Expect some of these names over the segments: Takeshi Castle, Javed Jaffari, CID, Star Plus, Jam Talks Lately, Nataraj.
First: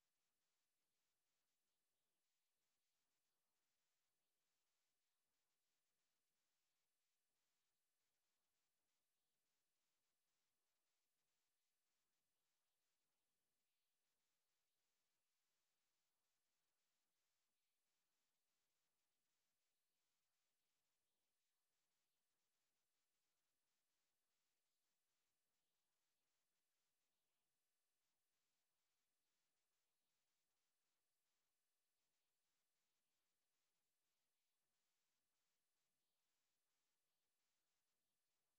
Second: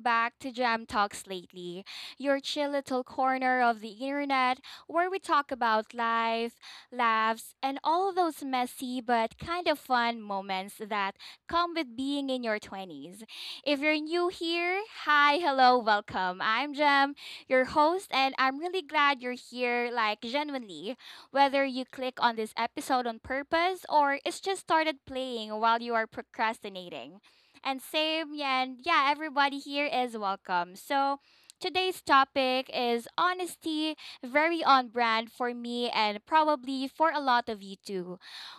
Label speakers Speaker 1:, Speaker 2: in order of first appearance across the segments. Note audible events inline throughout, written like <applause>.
Speaker 1: back to Jam Talks Lately, your chill little corner of the internet where we talk about life, laughs, and all those messy but kind of fun moments that come with being in your 20s. If you're new here, hi, hello, welcome. I'm Jam, your host, and I'm really glad you're here, like, genuinely. Whether you click on this episode on purpose or it's just started playing while you are procrastinating. And same, yeah, and yeah, everybody here is welcome. So today's topic is honesty, very on brand for me and probably for a lot of you too.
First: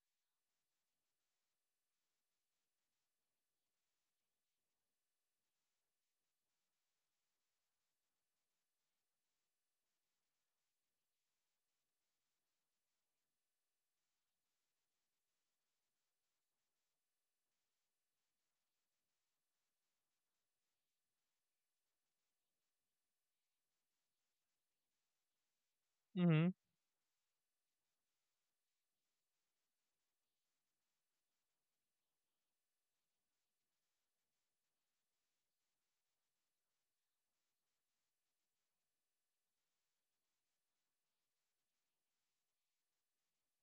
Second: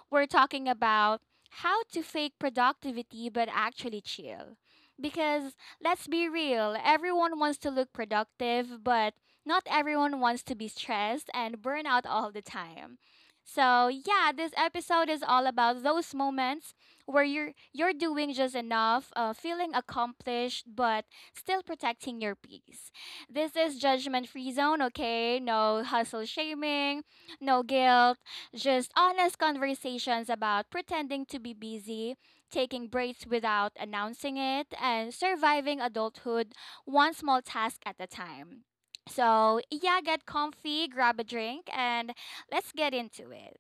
Speaker 1: We're talking about how to fake productivity but actually chill. Because let's be real, everyone wants to look productive, but not everyone wants to be stressed and burn out all the time. So, yeah, this episode is all about those moments where you're doing just enough, feeling accomplished but still protecting your peace. This is judgment-free zone, okay? No hustle
Speaker 2: hmm
Speaker 1: shaming, no guilt, just honest conversations about pretending to be busy, taking breaks without announcing it, and surviving adulthood one small task at a time. So, yeah, get comfy, grab a drink, and let's get into it.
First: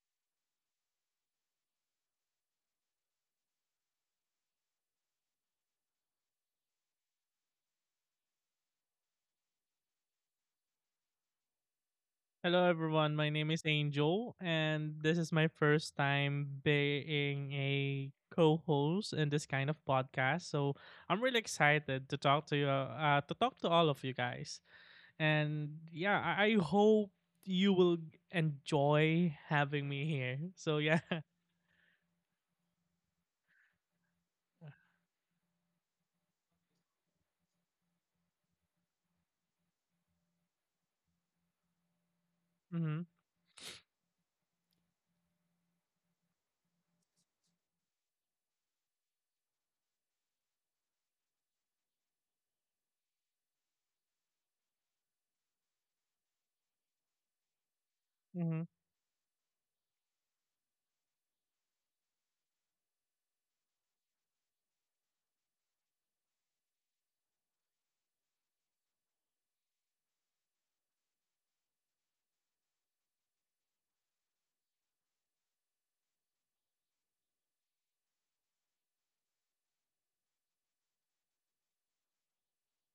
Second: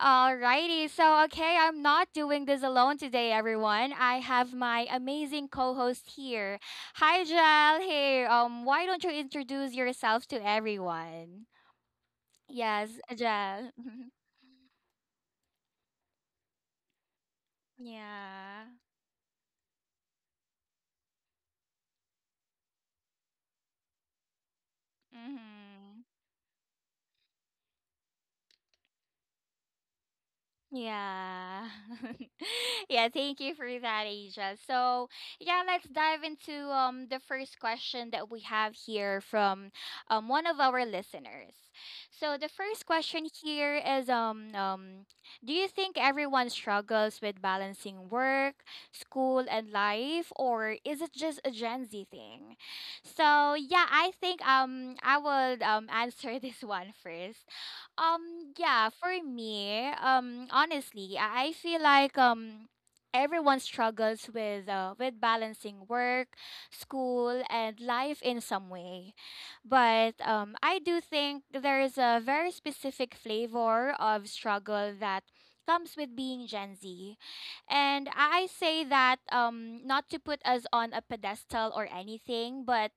Speaker 1: Alrighty, so okay, I'm not doing this alone today, everyone. I have my amazing co-host here. Hi, Jal. Hey, why don't you introduce yourself to everyone?
Speaker 2: Hello,
Speaker 1: Yes,
Speaker 2: everyone. My name is
Speaker 1: Jal. <laughs>
Speaker 2: Angel, and this is my first time being a
Speaker 1: Yeah.
Speaker 2: co-host in this kind of podcast. So I'm really excited to talk to you, to talk to all of you guys. And
Speaker 1: Mm-hmm.
Speaker 2: yeah, I hope you will enjoy having me here. So yeah. <laughs>
Speaker 1: Yeah. <laughs> Yeah, thank you for that, Asia. So, yeah, let's dive into the first question that we have here from one of our listeners. So, the first
Speaker 2: Mm-hmm.
Speaker 1: question here is do you think everyone struggles with balancing work, school, and life, or is it just a Gen Z thing? So, yeah, I think I would answer <laughs> this one first. Yeah, for me, honestly, I feel like everyone struggles with balancing work, school, and life in some way. But I do think there is a very specific flavor of struggle that comes with being Gen Z. And I say that not to put us on a pedestal or anything, but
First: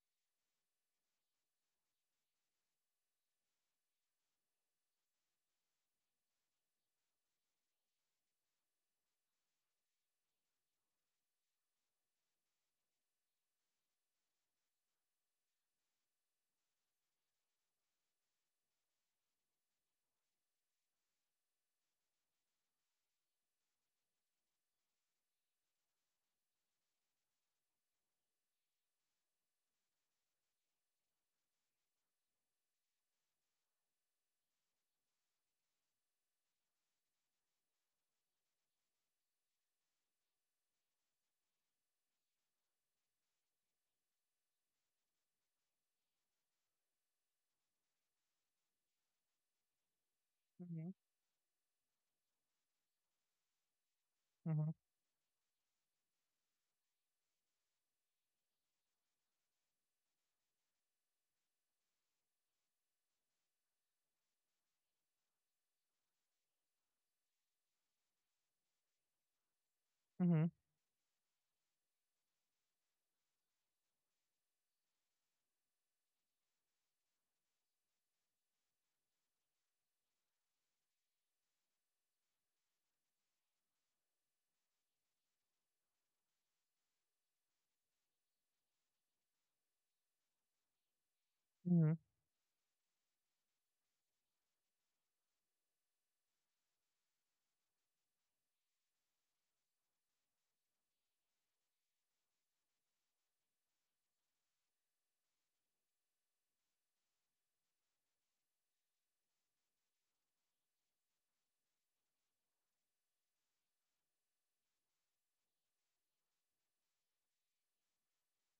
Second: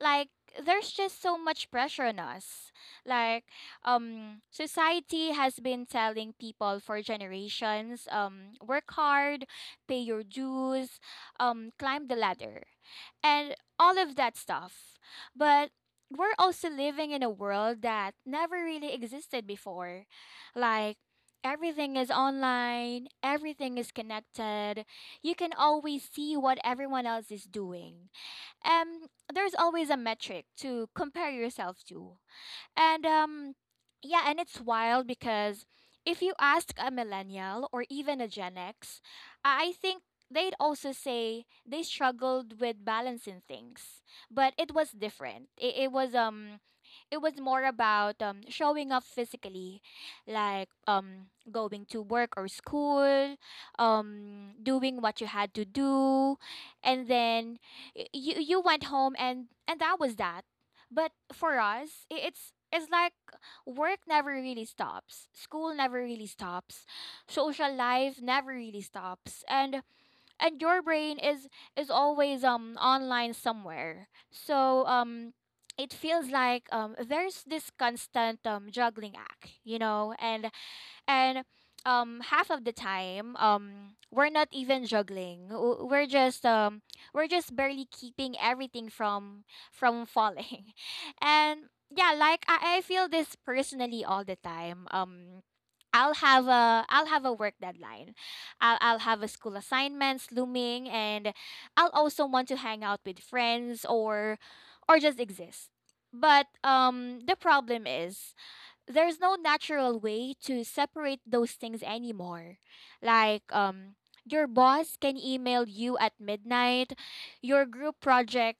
Speaker 1: like there's just so much pressure on us. Like society has been telling people for generations, um, work hard, pay your dues, um, climb the ladder, and all of that stuff. But we're also living in a world that never really existed before. Like everything is online, everything is connected. You can always see what everyone else is doing. And there's always a metric to compare yourself to. And um, yeah, and it's wild because if you ask a millennial or even a Gen X, I think they'd also say they struggled with balancing things. But it was different. It was um, it was more about showing up physically, like
Speaker 2: Mm-hmm.
Speaker 1: going to work or school, um
Speaker 2: Mm-hmm.
Speaker 1: doing what you had to do, and then you went home, and that was that. But for us, it's like work never really stops. School never really stops. Social life never really stops. And
Speaker 2: Mm-hmm.
Speaker 1: your brain is always online somewhere. So it feels like there's this constant juggling act, you know, and and half of the time we're not even we're just um, we're just barely keeping everything from falling. <laughs> And
Speaker 2: Mm-hmm.
Speaker 1: yeah, like I feel this personally all the time. I'll have a work deadline. I'll have a school assignments looming, and I'll also want to hang out with friends or just exist. But the problem is there's no natural way to separate those things anymore. Like your boss can email you at midnight, your group project,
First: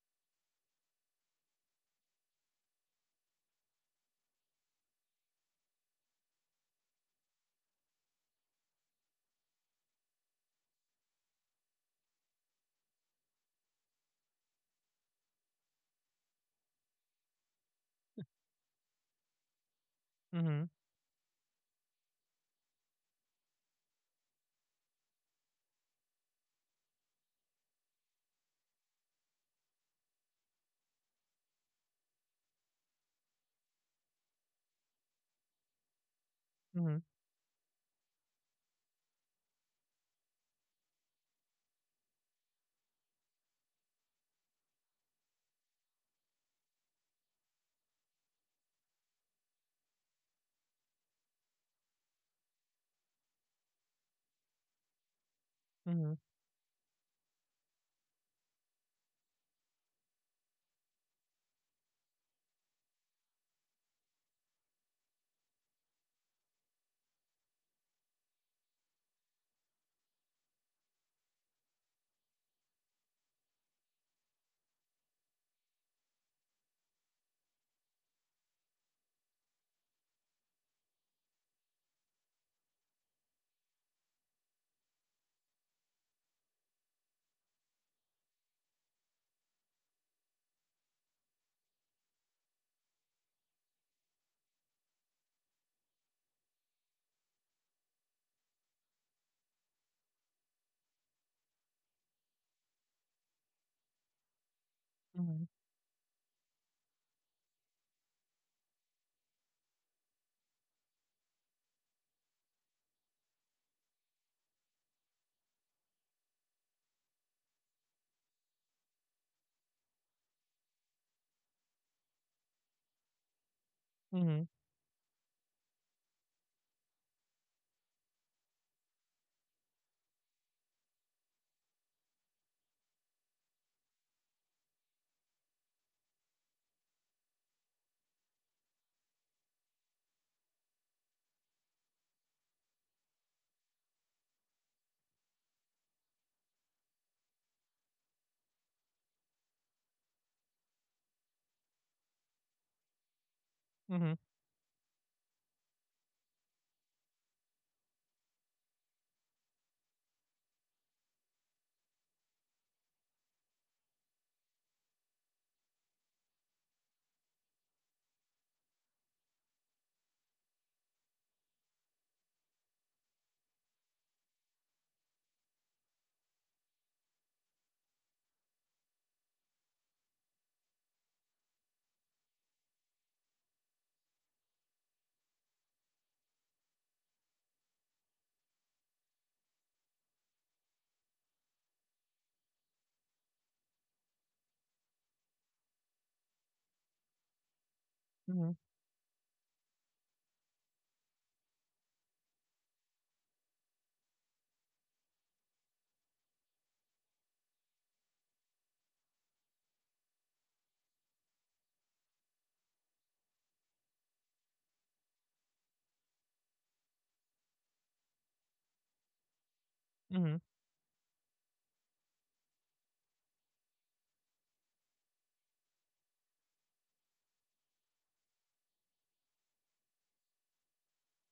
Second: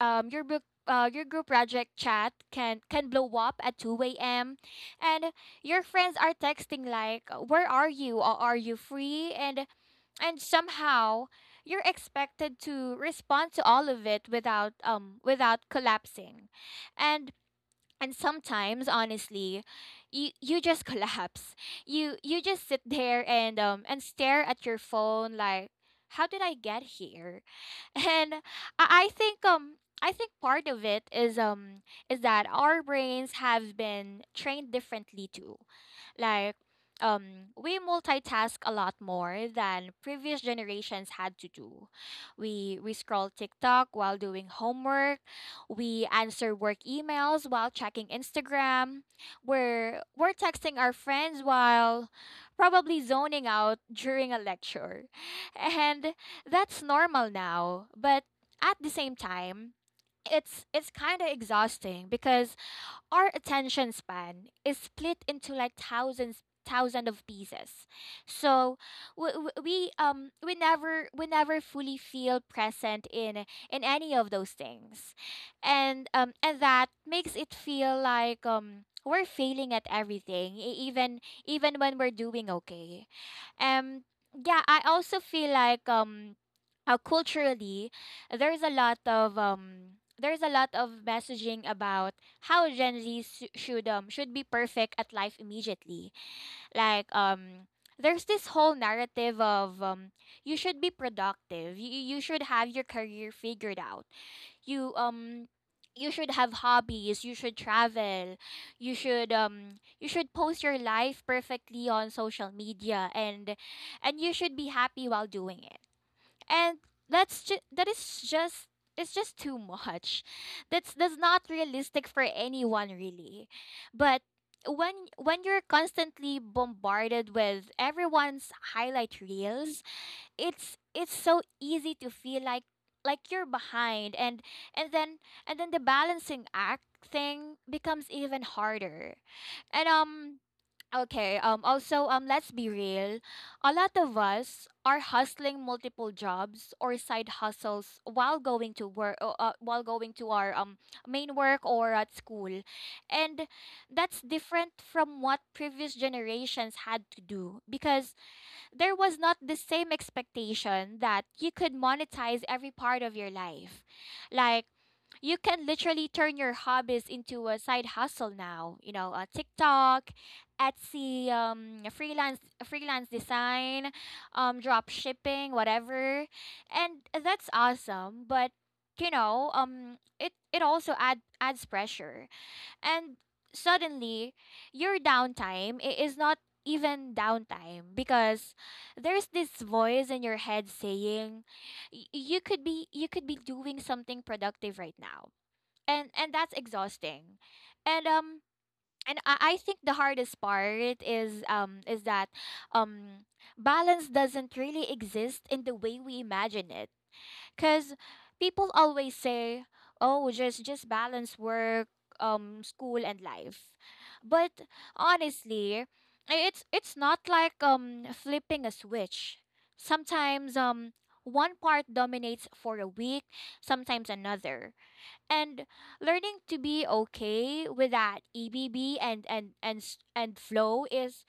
Speaker 1: um your book your group project chat can blow up at 2 a.m. And your friends are texting like, where are you or are you free? And somehow you're expected to respond to all of it without without collapsing. And sometimes, honestly, you
Speaker 2: Mm-hmm.
Speaker 1: just <laughs> collapse. You just sit there and stare at your phone like, how did I get here? <laughs> And I think I think part of it is that our brains have been trained differently too. Like
Speaker 2: Mm-hmm.
Speaker 1: we multitask a lot more than previous generations had to do. We scroll TikTok while doing homework, we answer work emails while checking Instagram, we're texting our friends while probably zoning out during a lecture.
Speaker 2: Mm-hmm.
Speaker 1: And that's normal now, but at the same time, it's kind of exhausting because our attention span is split into like thousands of pieces. So we, we never fully feel present in any of those things. And and that makes it feel like we're failing at everything, even when we're doing okay. Um, yeah, I also feel like um, culturally, there's a lot of there's a lot of messaging about how Gen Z should be perfect at life immediately. Like there's this whole narrative of um, you should be productive. You should have your career figured out. You um, you should have hobbies, you should travel, you should post your life perfectly on social media, and you should be happy while doing it. And that's just, that is just, it's just too much. That's not realistic for anyone really. But
Speaker 2: Mm-hmm.
Speaker 1: when you're constantly bombarded with everyone's highlight reels, it's so easy to feel like you're behind. And and then then the balancing act thing becomes even harder. And um, okay. Um, also, um, let's be real. A lot of us are hustling multiple jobs or side hustles while going to work while going to our main work or at school. And
Speaker 2: Mm-hmm. Mm-hmm.
Speaker 1: that's different from what previous generations had to do because there was not the same expectation that you could monetize every part of your life. Like, you can literally turn your hobbies into a side hustle now. You know, TikTok, Etsy, freelance, freelance design, drop shipping, whatever, and that's awesome. But you know, it also adds pressure. And suddenly your downtime is not even downtime because there's this voice in your head saying, you could be doing something productive right now." And that's exhausting. And um,
Speaker 2: Mm-hmm.
Speaker 1: and I think the hardest part is that um balance doesn't really exist in the way we imagine it. Cause people always say, "Oh, just balance work, school and life," but honestly, it's not like flipping a switch.
Speaker 2: Mm-hmm. Mm-hmm. Mm-hmm.
Speaker 1: Sometimes one part dominates for a week, sometimes another, and learning to be okay with that EBB and flow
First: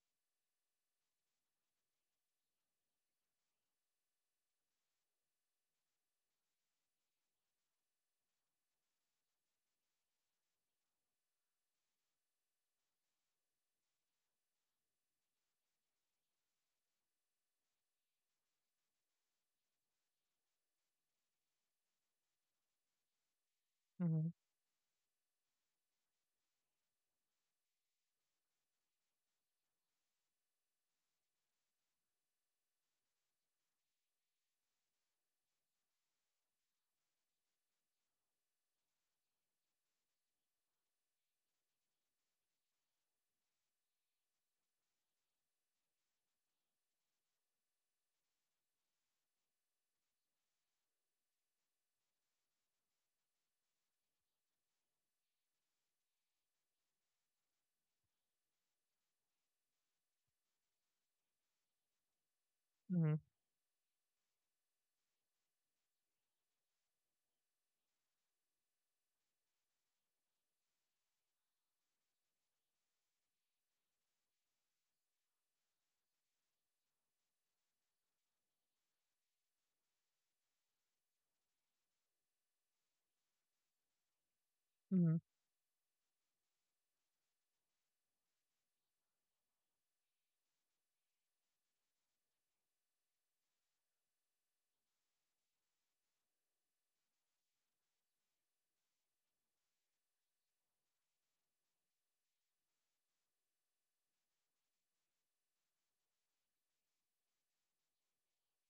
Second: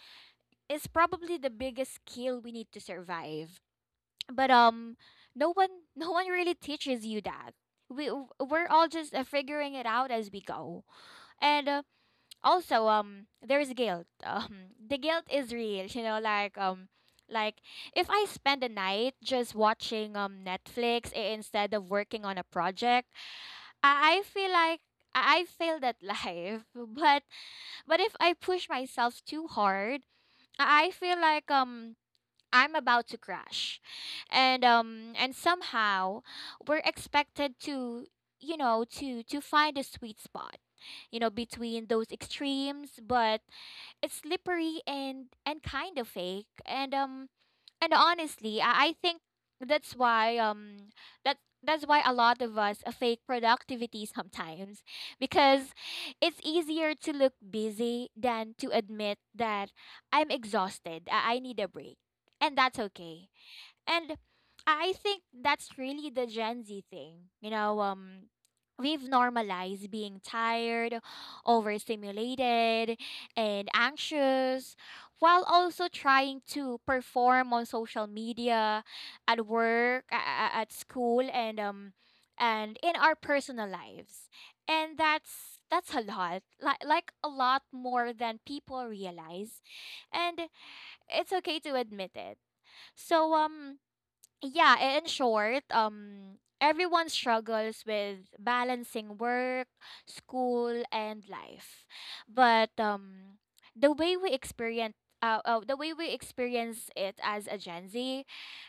Speaker 1: is probably the biggest skill we need to survive. But um, no one <laughs> no one really teaches you that. We we're all just figuring it out as we go. And also um, there's guilt <laughs> um, the guilt is real, you know, like um, like if I spend a night just watching Netflix instead of working on a project, I
Speaker 2: Mm-hmm.
Speaker 1: feel like I failed at life. <laughs> But if I push myself too hard, I feel like I'm about to crash. And um, and somehow we're expected to, you know, to find a sweet spot, you know, between those extremes. But it's slippery and kind of fake. And um, and honestly, I think that's why um, that that's why a lot of us fake productivity <laughs> sometimes because it's easier to look busy than to admit that I'm exhausted. I need a break, and that's
Speaker 2: Mm-hmm.
Speaker 1: okay. And I think that's really the Gen Z thing. You know, um, we've normalized being tired, overstimulated, and anxious while also trying to perform on social media, at work, at school, and um, and in our personal lives. And
Speaker 2: Mm-hmm.
Speaker 1: that's a lot. Like a lot more than people realize. And it's okay to admit it. So um, yeah, in short, everyone struggles with balancing work, school, and life. But the way we experience the way we experience it as a Gen Z,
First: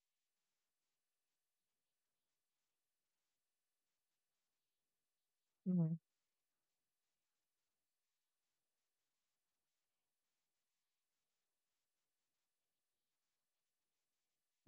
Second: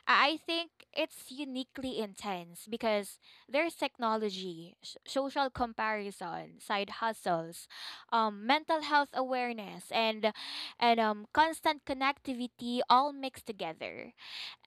Speaker 1: I think it's uniquely intense because there's technology, social comparison, side hustles, mental health awareness, and constant connectivity all mixed together.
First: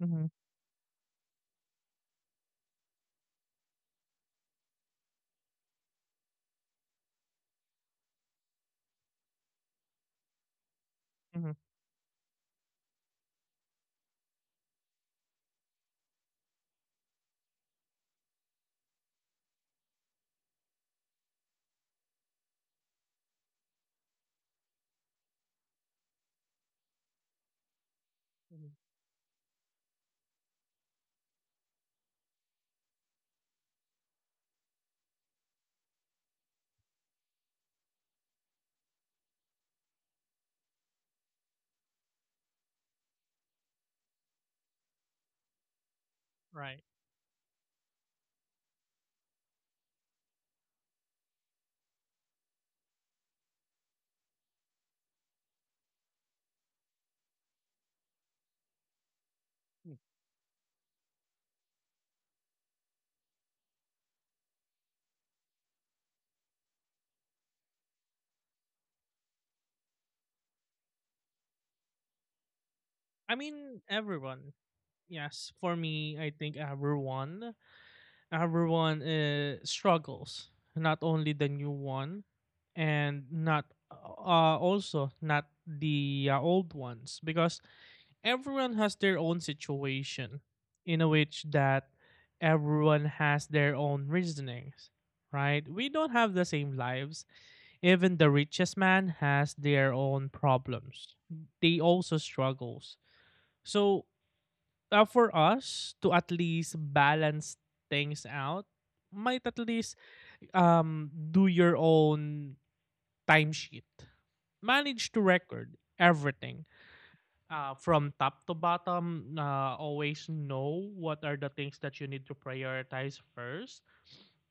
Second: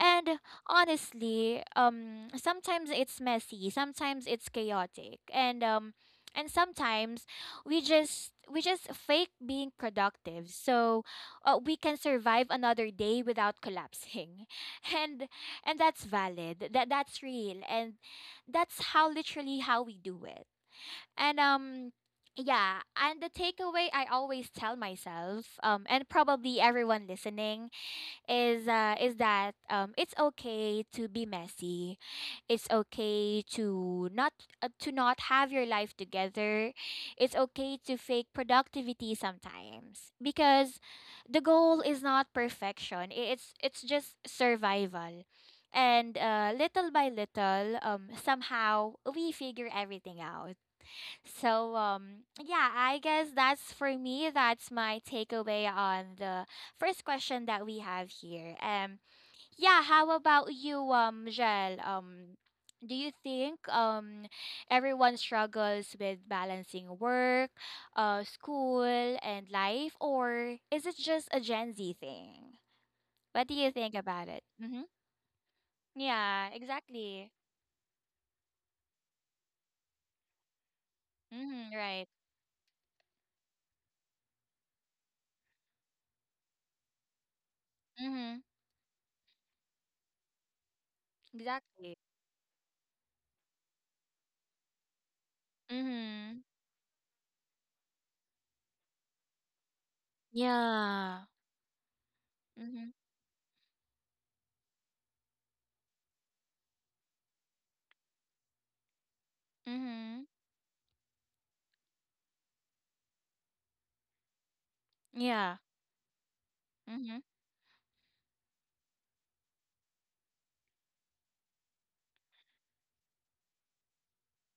Speaker 2: Mm-hmm.
Speaker 1: honestly, sometimes it's messy, sometimes it's chaotic, and sometimes we just fake being productive so
Speaker 2: Mm-hmm.
Speaker 1: we can survive another day without collapsing. <laughs> And that's valid. That's real, and that's how literally how we do it. And yeah, and the takeaway I always tell myself, and probably everyone listening is
Speaker 2: Mhm.
Speaker 1: uh, is that um, it's okay to be messy. It's okay to not have your life together. It's okay to fake productivity sometimes because the goal is not perfection. It's just survival. And
Speaker 2: Right.
Speaker 1: little by little, somehow we figure everything out. So I guess that's for me that's my takeaway on the first question that we have here. Yeah, how about you, Jel? Do you think everyone struggles with balancing work, school, and life, or is it just a Gen Z thing?
Speaker 2: I
Speaker 1: What do you
Speaker 2: mean,
Speaker 1: think about it?
Speaker 2: everyone.
Speaker 1: Mhm.
Speaker 2: Yes, for me, I
Speaker 1: Yeah,
Speaker 2: think
Speaker 1: exactly.
Speaker 2: everyone, everyone struggles. Not only the
Speaker 1: Mhm,
Speaker 2: new
Speaker 1: right.
Speaker 2: one, and not also not the old ones, because
Speaker 1: Mhm.
Speaker 2: everyone has their own situation, in a which that
Speaker 1: Exactly.
Speaker 2: everyone has their own reasonings. Right? We don't have
Speaker 1: Mhm.
Speaker 2: the same lives. Even the richest man has their own problems.
Speaker 1: Yeah.
Speaker 2: They also
Speaker 1: Mhm.
Speaker 2: struggles. So, for us to at least balance things out, might at least
Speaker 1: Mhm.
Speaker 2: do your own timesheet. Manage to
Speaker 1: Yeah.
Speaker 2: record everything
Speaker 1: Mhm.
Speaker 2: from top to bottom. Always know what are the things that you need to prioritize first.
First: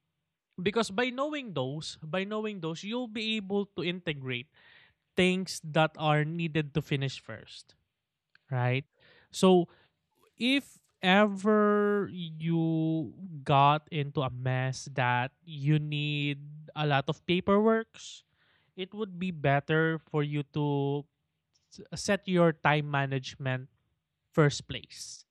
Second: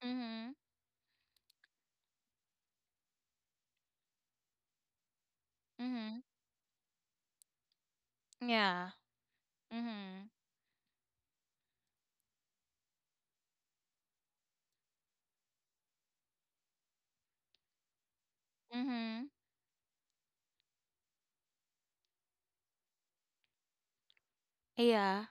Speaker 1: Mhm.
Speaker 2: Because by knowing those, you'll be able to integrate things that
Speaker 1: Mhm.
Speaker 2: are needed to finish first, right?
Speaker 1: Yeah.
Speaker 2: So,
Speaker 1: Mhm.
Speaker 2: if ever you got into a mess that you need a lot of paperwork, it would
Speaker 1: Mhm.
Speaker 2: be better for you to set your time management first place.
Speaker 1: Yeah.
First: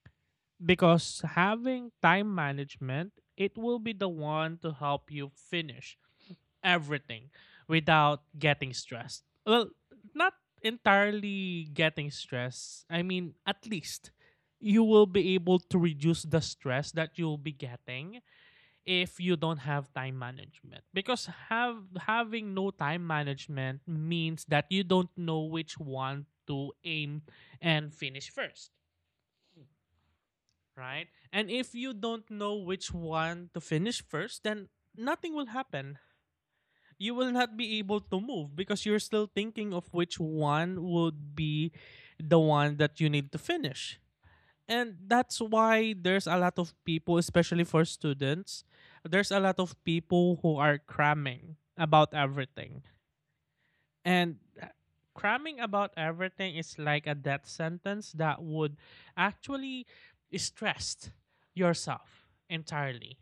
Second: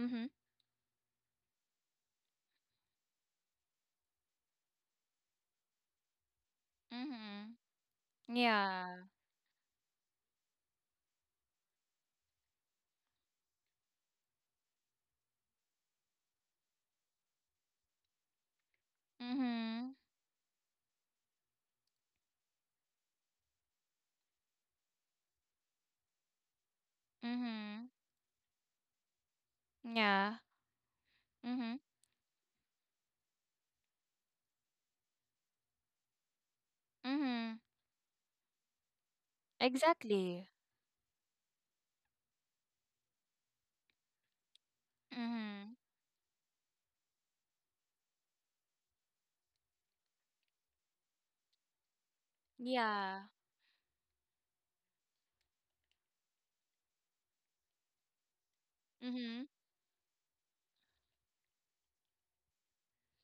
Speaker 1: Mhm.
Speaker 2: Because having time management, it will be the one to help you finish everything
Speaker 1: Mhm.
Speaker 2: without getting
Speaker 1: Yeah.
Speaker 2: stressed. Well, not entirely getting stressed. I mean, at least you will be able to reduce the stress that you'll be getting if you don't have
Speaker 1: Mhm.
Speaker 2: time management because have having no time management means that you don't know which one to aim
Speaker 1: Mhm.
Speaker 2: and finish first,
Speaker 1: Yeah.
Speaker 2: right? And if
Speaker 1: Mhm.
Speaker 2: you don't know which one to finish first, then nothing will happen. You will not
Speaker 1: Mhm.
Speaker 2: be able to move because you're still thinking of which
Speaker 1: Exactly.
Speaker 2: one would be the one that you need to finish. And that's
Speaker 1: Mhm.
Speaker 2: why there's a lot of people, especially for students, there's a lot of people who are cramming about everything.
Speaker 1: Yeah.
Speaker 2: And uh, cramming about everything is like a death sentence that would
Speaker 1: Mhm.
Speaker 2: actually stress yourself entirely.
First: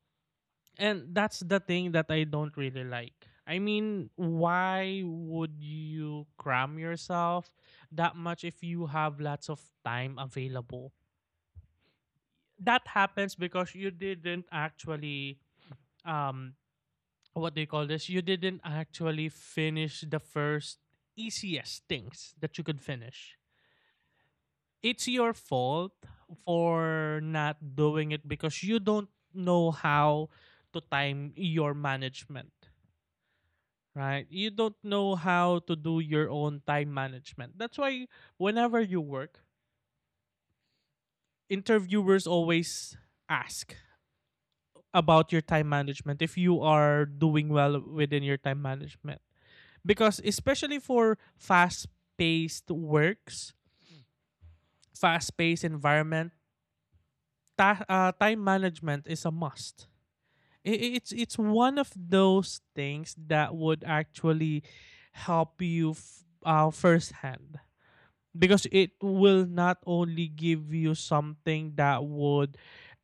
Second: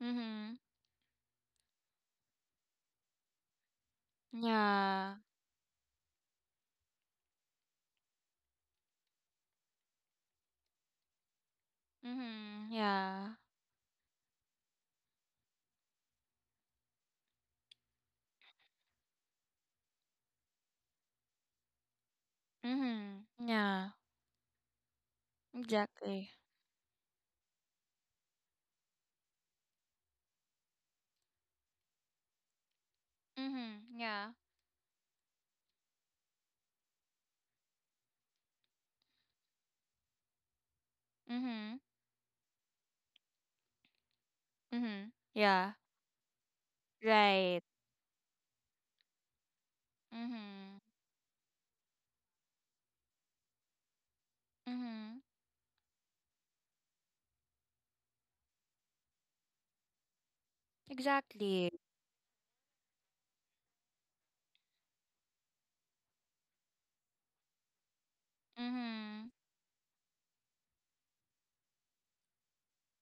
Speaker 1: Mhm.
Speaker 2: And that's the thing that I don't really like. I mean, why
Speaker 1: Yeah.
Speaker 2: would you cram yourself that much if you have lots of time available?
Speaker 1: Mhm.
Speaker 2: That
Speaker 1: Yeah.
Speaker 2: happens because you didn't actually um what do you call this? You didn't actually finish the first easiest things that you could
Speaker 1: Mhm.
Speaker 2: finish.
Speaker 1: Yeah.
Speaker 2: It's your fault
Speaker 1: Exactly.
Speaker 2: for not doing it because you don't know how to time your management.
Speaker 1: Mhm.
Speaker 2: Right.
Speaker 1: Yeah.
Speaker 2: You don't know how to do your own time management. That's why whenever you work,
Speaker 1: Mhm.
Speaker 2: interviewers always ask
Speaker 1: Mhm.
Speaker 2: about your time
Speaker 1: Yeah.
Speaker 2: management, if you are doing
Speaker 1: Right.
Speaker 2: well within your time management. Because especially
Speaker 1: Mhm.
Speaker 2: for fast-paced works,
Speaker 1: Mhm.
Speaker 2: fast-paced environment, time management is a must. I- it's
Speaker 1: Exactly.
Speaker 2: one of those things that would actually help you firsthand, because it
Speaker 1: Mhm.
Speaker 2: will not only give you something that would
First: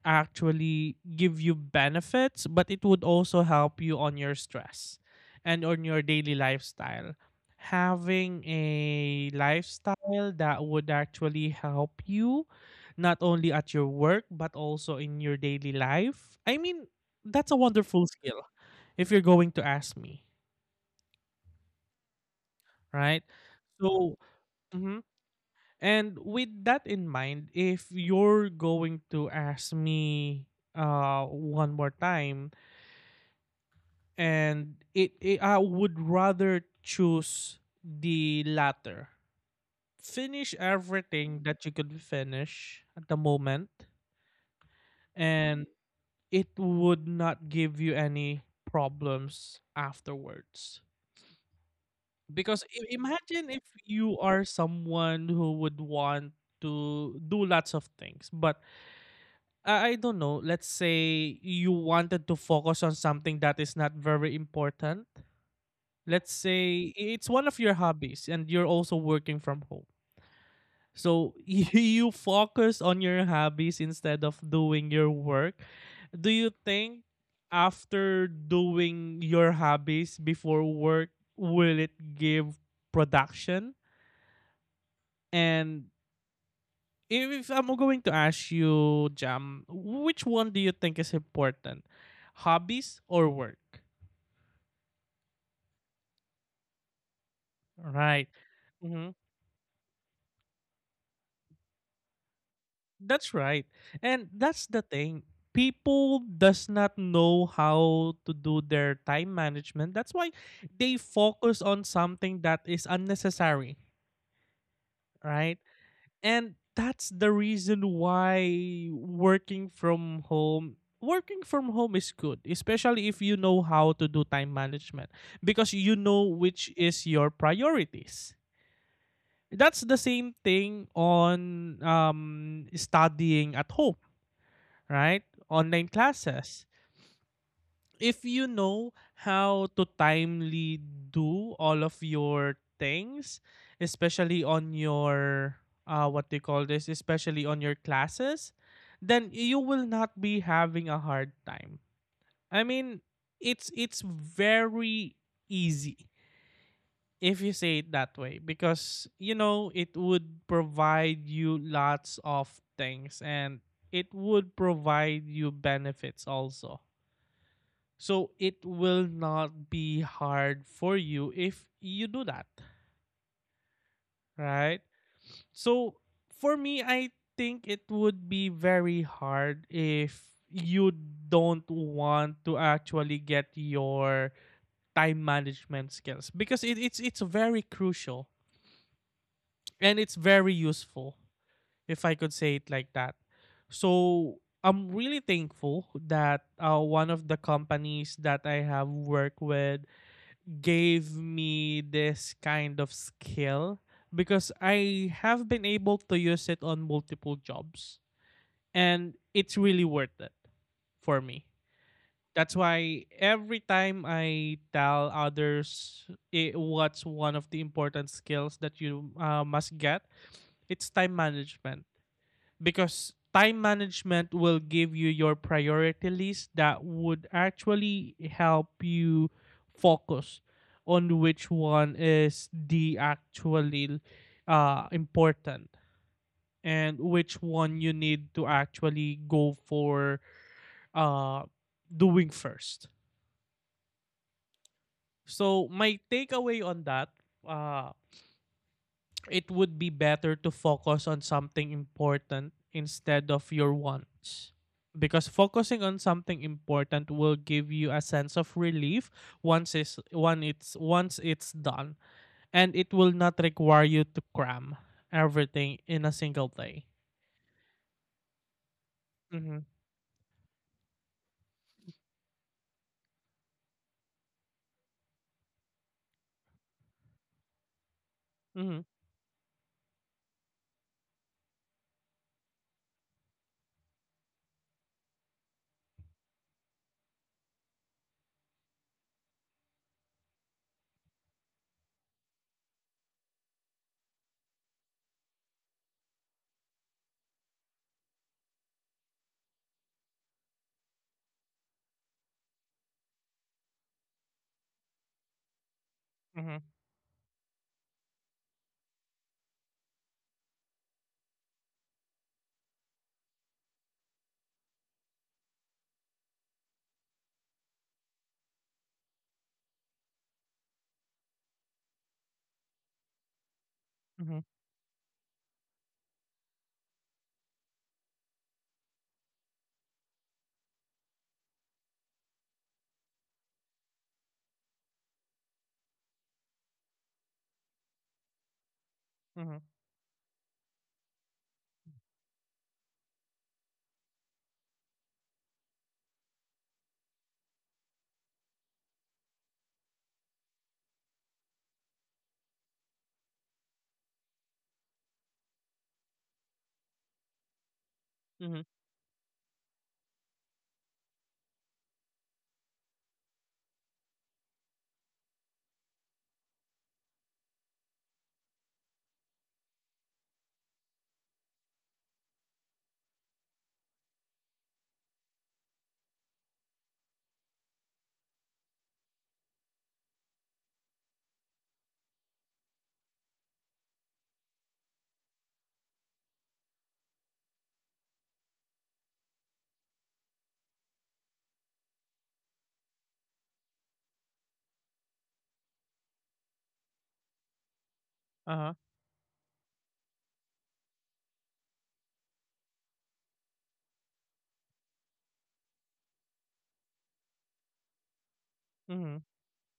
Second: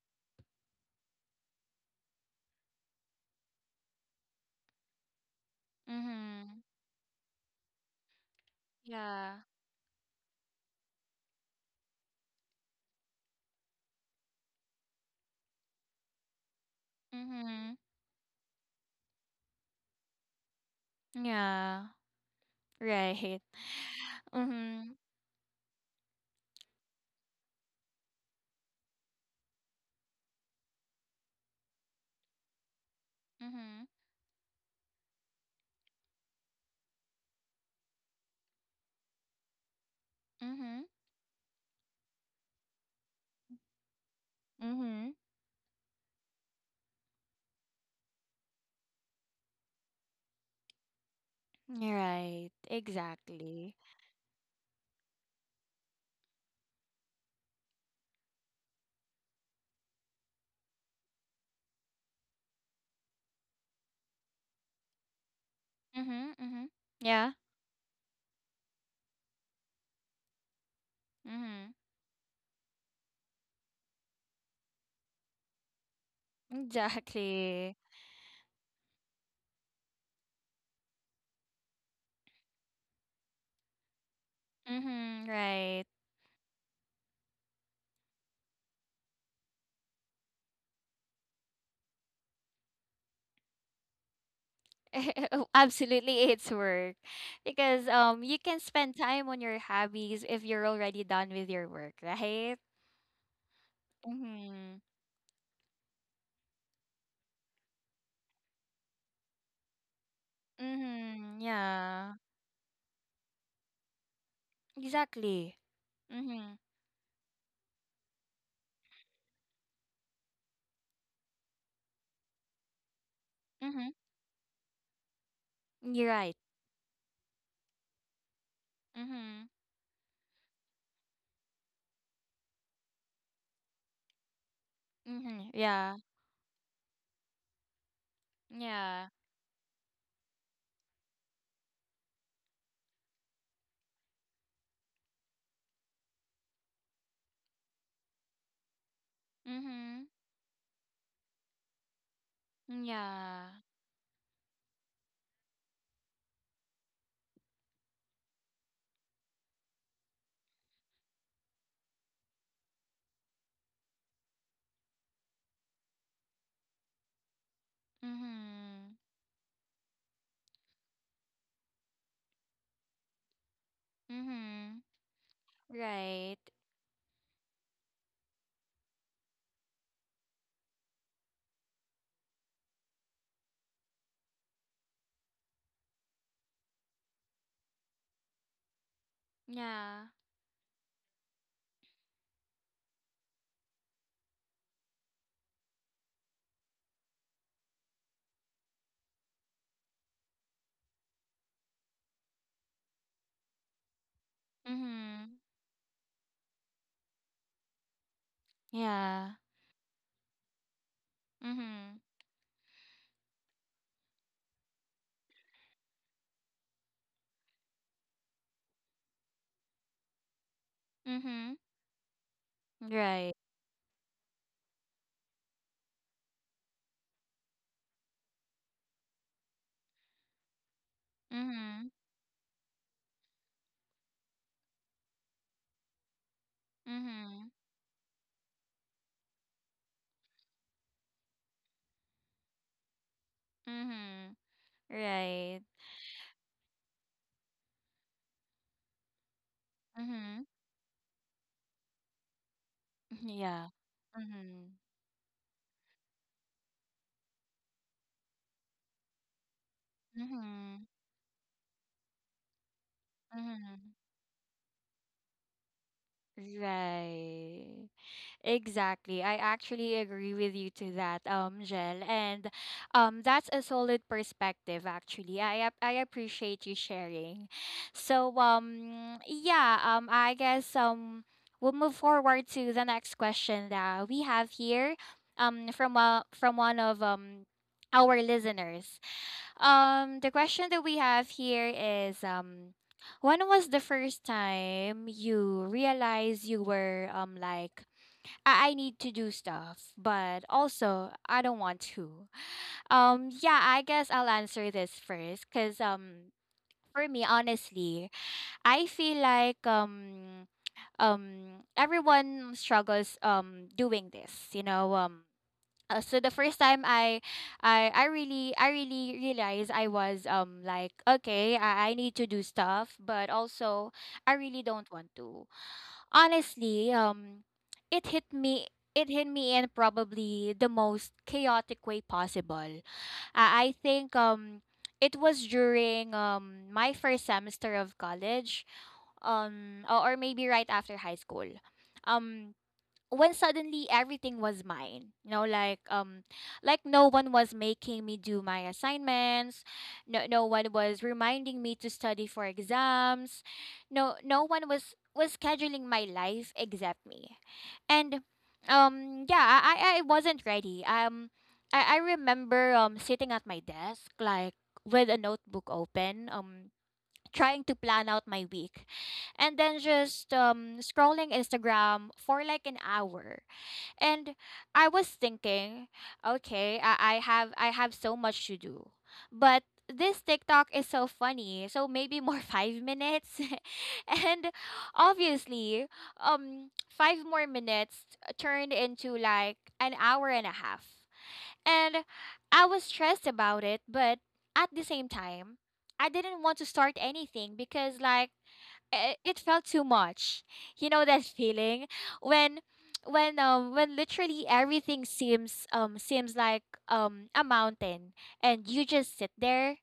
Speaker 2: actually give you benefits, but it would also help you on your stress and on your daily
Speaker 1: Mhm.
Speaker 2: lifestyle. Having a
Speaker 1: Yeah.
Speaker 2: lifestyle that would actually help you not only at your work but also in your daily life, I mean, that's a
Speaker 1: Mhm.
Speaker 2: wonderful skill, if you're going to ask me,
Speaker 1: Yeah.
Speaker 2: right?
Speaker 1: Right.
Speaker 2: So
Speaker 1: Mhm.
Speaker 2: mhm. And with that in mind, if you're going to ask me uh, one more time,
Speaker 1: Mhm.
Speaker 2: and it I would rather choose the latter. Finish
Speaker 1: Mhm.
Speaker 2: everything that you could finish at the moment,
Speaker 1: Mhm.
Speaker 2: and it would not give you any problems afterwards.
Speaker 1: Right.
Speaker 2: Because imagine if
Speaker 1: Exactly.
Speaker 2: you are someone who would want to do lots of things, but I don't know. Let's say you wanted to focus on something that is not very important. Let's
Speaker 1: Mhm. Mhm.
Speaker 2: say it's
Speaker 1: Yeah.
Speaker 2: one of your hobbies and you're also working from home. So <laughs>
Speaker 1: Mhm.
Speaker 2: you focus on your hobbies instead of doing your work. Do you think
Speaker 1: Exactly.
Speaker 2: after doing your hobbies before work, will it give production?
Speaker 1: Mhm.
Speaker 2: And
Speaker 1: Right.
Speaker 2: if I'm going to ask you, Jam, which one do you think is important? Hobbies or work?
Speaker 1: <laughs> Absolutely, it's work because
Speaker 2: Right.
Speaker 1: you can spend
Speaker 2: Mhm.
Speaker 1: time on your hobbies if you're already done with your work, right?
Speaker 2: That's right. And that's the
Speaker 1: Mhm.
Speaker 2: thing. People does not know how to do their time management. That's why they
Speaker 1: Mhm.
Speaker 2: focus on
Speaker 1: Yeah.
Speaker 2: something that is unnecessary,
Speaker 1: Exactly.
Speaker 2: right? And
Speaker 1: Mhm.
Speaker 2: that's the reason why working from home is good, especially if you know
Speaker 1: Mhm.
Speaker 2: how to do time management, because you
Speaker 1: You're
Speaker 2: know
Speaker 1: right.
Speaker 2: which is your priorities.
Speaker 1: Mhm.
Speaker 2: That's the same thing on studying at home, right?
Speaker 1: Mhm.
Speaker 2: Online
Speaker 1: Yeah.
Speaker 2: classes, if you know
Speaker 1: Yeah.
Speaker 2: how to timely do all of your things, especially on your what they call this, especially on your classes, then you will
Speaker 1: Mhm.
Speaker 2: not be having a hard time. I mean,
Speaker 1: Yeah.
Speaker 2: it's very easy if you say it that way, because you know it would provide you lots of things, and it would provide you benefits also, so it
Speaker 1: Mhm.
Speaker 2: will not be hard for you if you do that, right?
Speaker 1: Mhm.
Speaker 2: So
Speaker 1: Right.
Speaker 2: for me, I think it would be very hard if you don't want to actually get your time management skills, because it's it's very crucial and
Speaker 1: Yeah.
Speaker 2: it's very useful, if I could say it like that. So I'm really thankful that one of the companies that I have worked with gave me this kind of skill, because I
Speaker 1: Mhm.
Speaker 2: have been able to use it on multiple jobs, and
Speaker 1: Yeah.
Speaker 2: it's really worth it for me.
Speaker 1: Mhm.
Speaker 2: That's why every time I tell others, I what's one of the important skills that you must get, it's time
Speaker 1: Mhm.
Speaker 2: management, because
Speaker 1: Right.
Speaker 2: time management will give you your priority list that would actually help you focus on which
Speaker 1: Mhm.
Speaker 2: one is the actually important and which
Speaker 1: Mhm.
Speaker 2: one you need to actually go for uh, doing first.
Speaker 1: Mhm. Right.
Speaker 2: So my takeaway on that uh, it would be better
Speaker 1: Mhm.
Speaker 2: to focus on something important
Speaker 1: <laughs>
Speaker 2: instead of
Speaker 1: Yeah.
Speaker 2: your wants.
Speaker 1: Mhm.
Speaker 2: Because focusing on something important will give you a sense of relief
Speaker 1: Mhm.
Speaker 2: once it's done. And it will not require
Speaker 1: Mhm.
Speaker 2: you to cram everything in a single day.
Speaker 1: Right. Exactly. I
Speaker 2: Mm-hmm.
Speaker 1: actually agree with you to that, Jel. And that's a solid perspective actually. I appreciate you sharing. So
Speaker 2: Mm-hmm.
Speaker 1: um yeah, um I guess we'll move forward to the next question that we have here from one of our listeners. The question that we have here is, when was the first time you realized you were like, I need to do stuff, but also I don't want to. Yeah, I guess I'll answer this first, cause
Speaker 2: Mm-hmm.
Speaker 1: for me, honestly, I feel like, everyone struggles doing this. So the first time I really realized I was like, okay, I need to do stuff, but also I really don't want to. Honestly, it hit me. It hit me in probably the most chaotic way possible. I think, it was during my first semester of college,
Speaker 2: Mm-hmm.
Speaker 1: or maybe right after high school. Um, when suddenly everything was mine, you know, no one was making me do my assignments, no one was reminding me to study for exams, no one was scheduling my life except me. And
Speaker 2: Mm-hmm. Mm-hmm.
Speaker 1: I wasn't ready. I remember sitting at my desk, like, with a notebook open, trying to plan out my week, and then just scrolling Instagram for like an hour. And I was thinking, okay, I have so much to do, but this TikTok is so funny, so maybe more <laughs> 5 minutes, <laughs> and obviously, um, five more minutes turned into like an hour and a half. And I was stressed about it, but at the same time, I didn't want to start anything because like
Speaker 2: Uh-huh.
Speaker 1: i- it felt too much. You know that feeling, when literally everything seems like a mountain, and you just
Speaker 2: Mm-hmm.
Speaker 1: sit there?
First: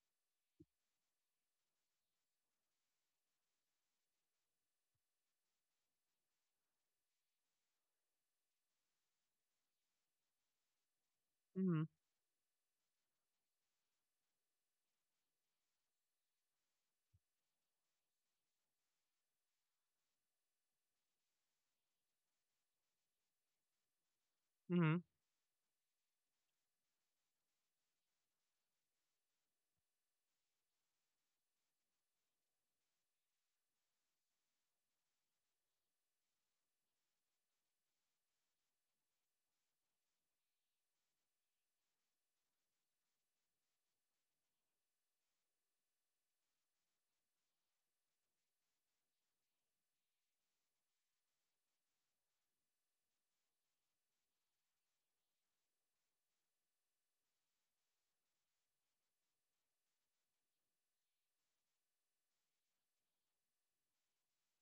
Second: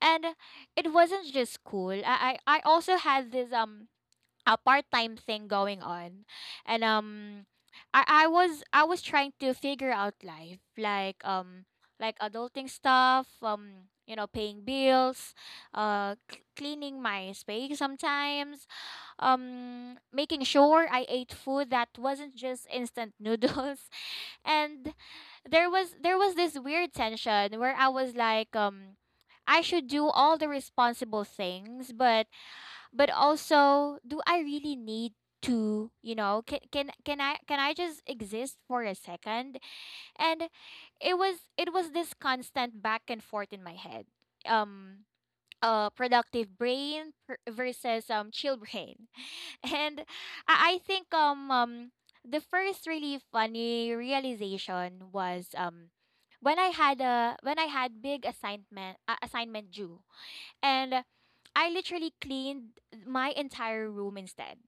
Speaker 1: And it wasn't just school. I also had this a part-time thing going on, and I was trying to figure out life, like,
Speaker 2: Mm-hmm.
Speaker 1: adulting stuff, you know, paying bills, cleaning my space sometimes, making sure I ate food that wasn't just instant noodles. <laughs> And
Speaker 2: Mm-hmm.
Speaker 1: there was this weird tension where I was like, I should do all the responsible things, but also, do I really need to, you know, can I just exist for a second? And it was this constant back and forth in my head. um Productive brain versus chill brain. <laughs> And I think the first really funny realization was when I had big assignment due, and I literally cleaned my entire room instead.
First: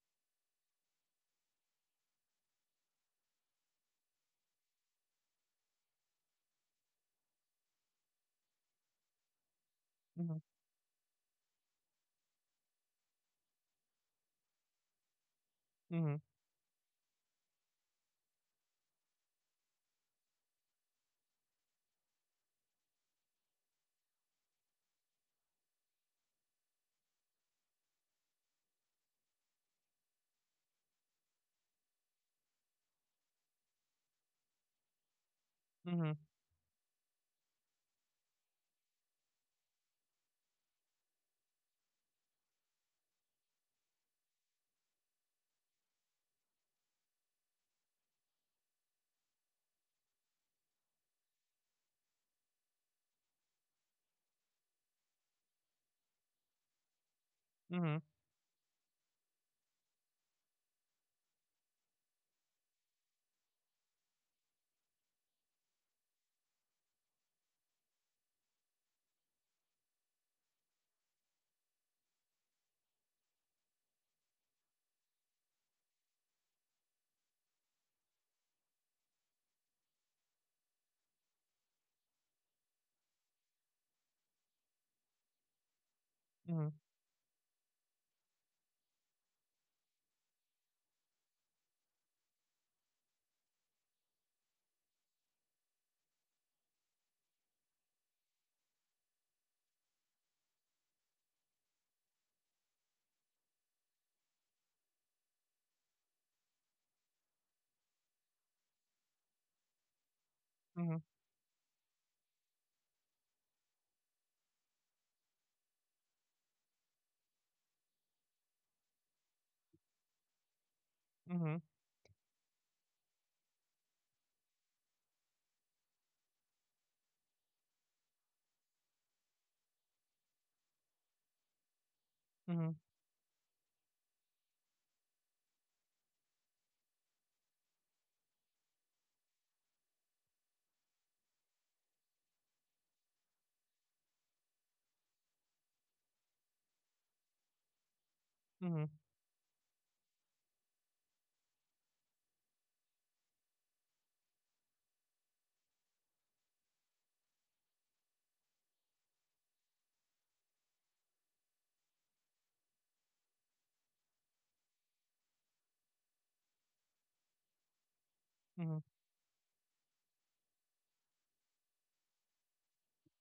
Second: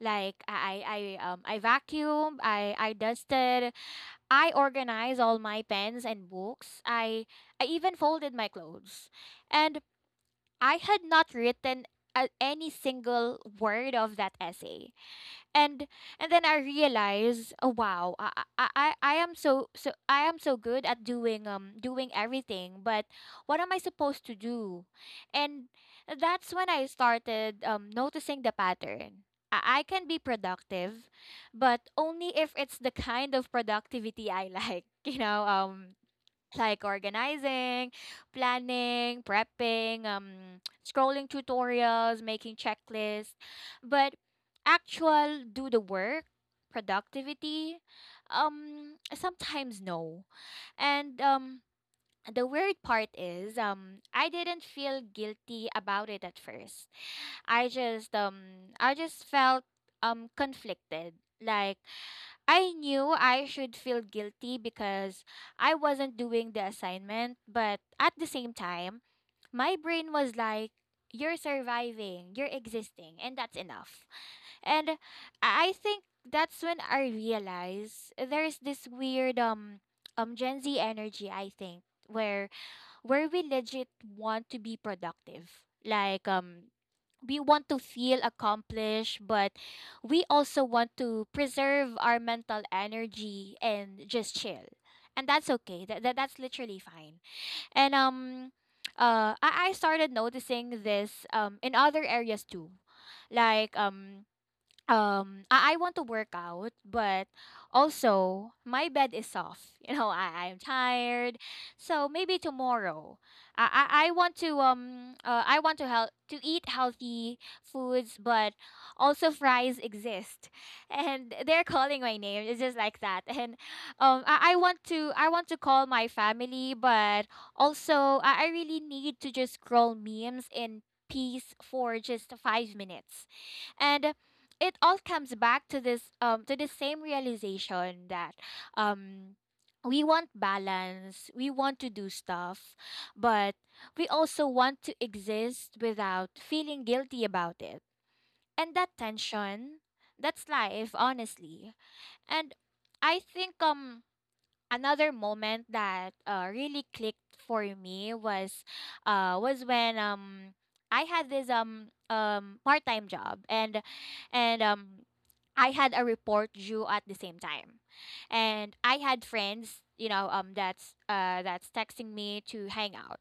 Speaker 1: Like, I vacuumed, I dusted, I organized all my pens and books. I even folded my clothes. And
Speaker 2: Mm-hmm.
Speaker 1: I had not written any single word of that essay. and
Speaker 2: Mm-hmm.
Speaker 1: and then I realize, oh wow, I am so good at doing everything, but what am I supposed to do? And that's when I started noticing the pattern. I can be productive, but only if it's the kind of productivity I like. <laughs> You know,
Speaker 2: Mm-hmm.
Speaker 1: like organizing, planning, prepping, scrolling tutorials, making checklists. But actual do the work, productivity, sometimes no. And the weird part is, I didn't feel guilty about it at first. I
Speaker 2: Mm-hmm.
Speaker 1: just um, I just felt conflicted. Like, I knew I should feel guilty because I wasn't doing the assignment, but at the same time, my brain was like, you're surviving, you're existing, and that's enough. And I think that's when I realized there's this weird Gen Z energy, I think, where we legit want to be productive. Like,
Speaker 2: Mm-hmm. Mm-hmm.
Speaker 1: we want to feel accomplished, but we also want to preserve our mental energy and just chill. And that's okay. That's literally fine. And I started noticing this in other areas too. Like, I want to work out, but also my bed is soft. <laughs> You know, I'm
Speaker 2: Mm-hmm.
Speaker 1: tired, so maybe tomorrow. I want to help to eat healthy foods, but also fries exist <laughs> and
Speaker 2: Mm-hmm.
Speaker 1: they're calling my name. It's just like that. And I want to call my family, but also I really need to just scroll memes in peace for just 5 minutes. And it all comes back to this to the same realization, that, um we want balance, we want to do stuff, but we also want to exist without feeling guilty about it. And
Speaker 2: Mm-hmm.
Speaker 1: that tension, that's life, honestly. And I think, another moment that really clicked for me was when I had this, part-time job, and I had a report due at the same time, and
Speaker 2: Mm-hmm.
Speaker 1: I had friends, you know, that's texting me to hang out,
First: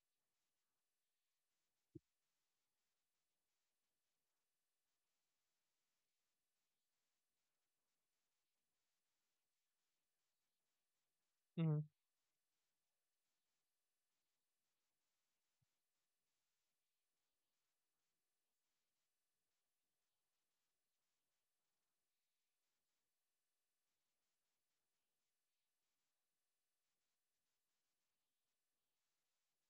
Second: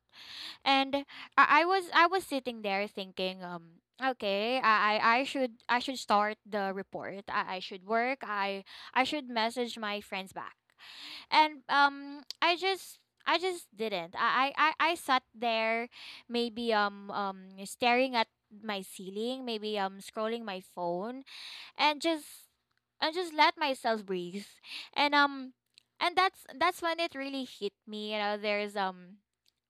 Speaker 1: and I was sitting there thinking, okay, I should start the report. I should work. I should message my friends back, and I just. I just didn't. I sat there, maybe staring at my ceiling, maybe scrolling my phone, and just and just let myself breathe. And um and that's when it really hit me. You know,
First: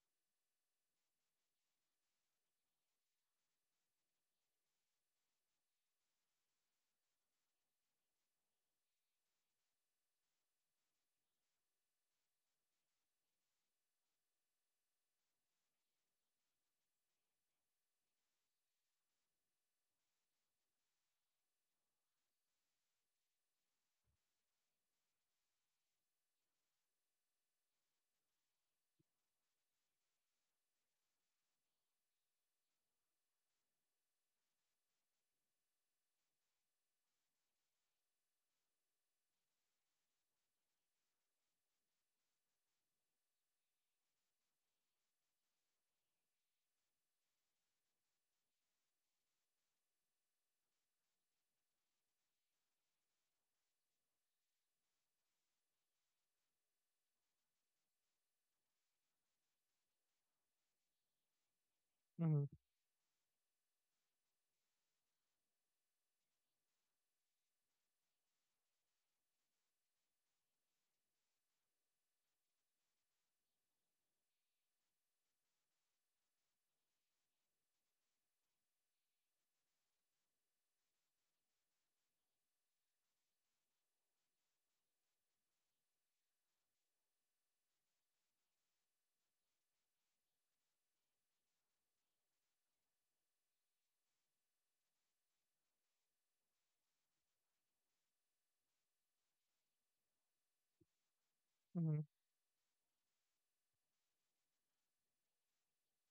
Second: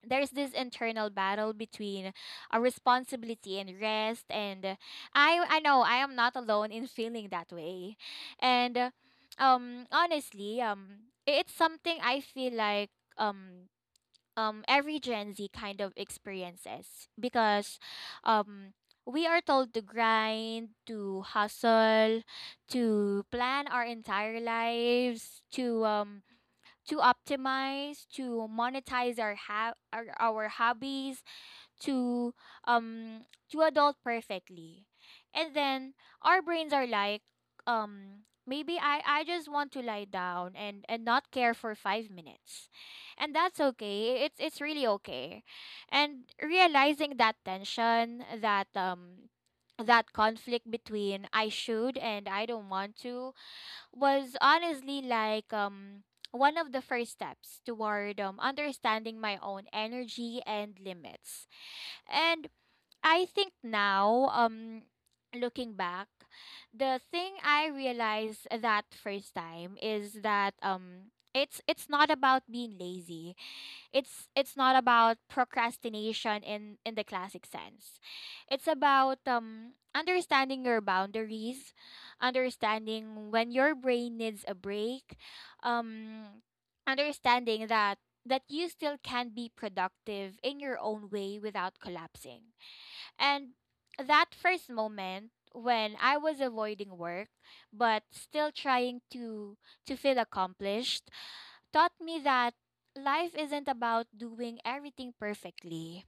Speaker 1: there's this internal battle between a responsibility and rest, and I know I am not alone in feeling that way. And honestly, it's something I feel like um every Gen Z kind of experiences, because um we are told to grind, to hustle, to plan our entire lives, to optimize, to monetize our hobbies, to um to adult perfectly, and then our brains are like, maybe I just want to lie down and not care for 5 minutes. And that's okay, it's really okay. And realizing that tension, that conflict between "I should" and "I don't want to," was honestly like, one of the first steps toward, understanding my own energy and limits.
Speaker 2: Mm-hmm.
Speaker 1: And I think now, looking back, the thing I realized that first time is that, it's not about being lazy. It's not about procrastination in the classic sense. It's about understanding your boundaries, understanding when your brain needs a break, um, understanding that you still can be productive in your own way without collapsing. And that first moment when I was avoiding work but still trying to feel accomplished taught
Speaker 2: Mm-hmm.
Speaker 1: me that life isn't about doing everything perfectly.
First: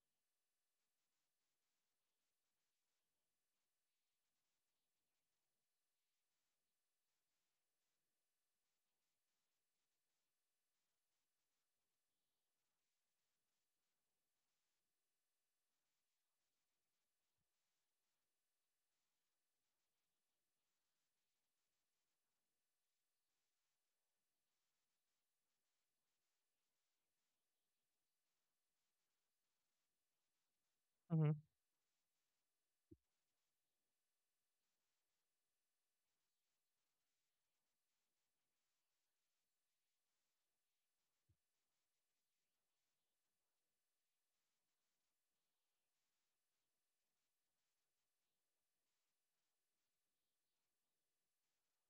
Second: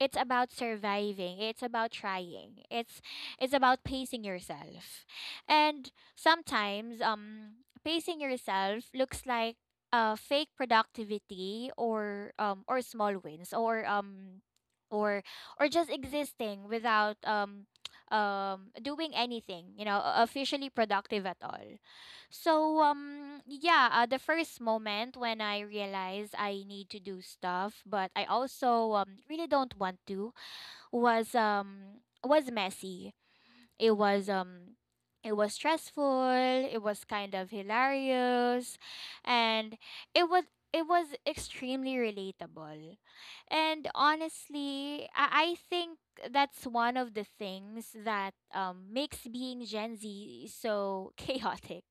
Speaker 1: It's about surviving. It's about trying. It's about pacing yourself. And sometimes pacing yourself looks like fake productivity, or small wins, or or just existing without <tsk> doing anything, officially productive at all. So yeah, the first moment when I realized I need to do stuff but I also really don't want to
Speaker 2: Mhm,
Speaker 1: was messy. It was um it was stressful. It was kind of hilarious. And it was it was extremely relatable. And honestly, I think that's one of the things that, makes being Gen Z so <laughs> chaotic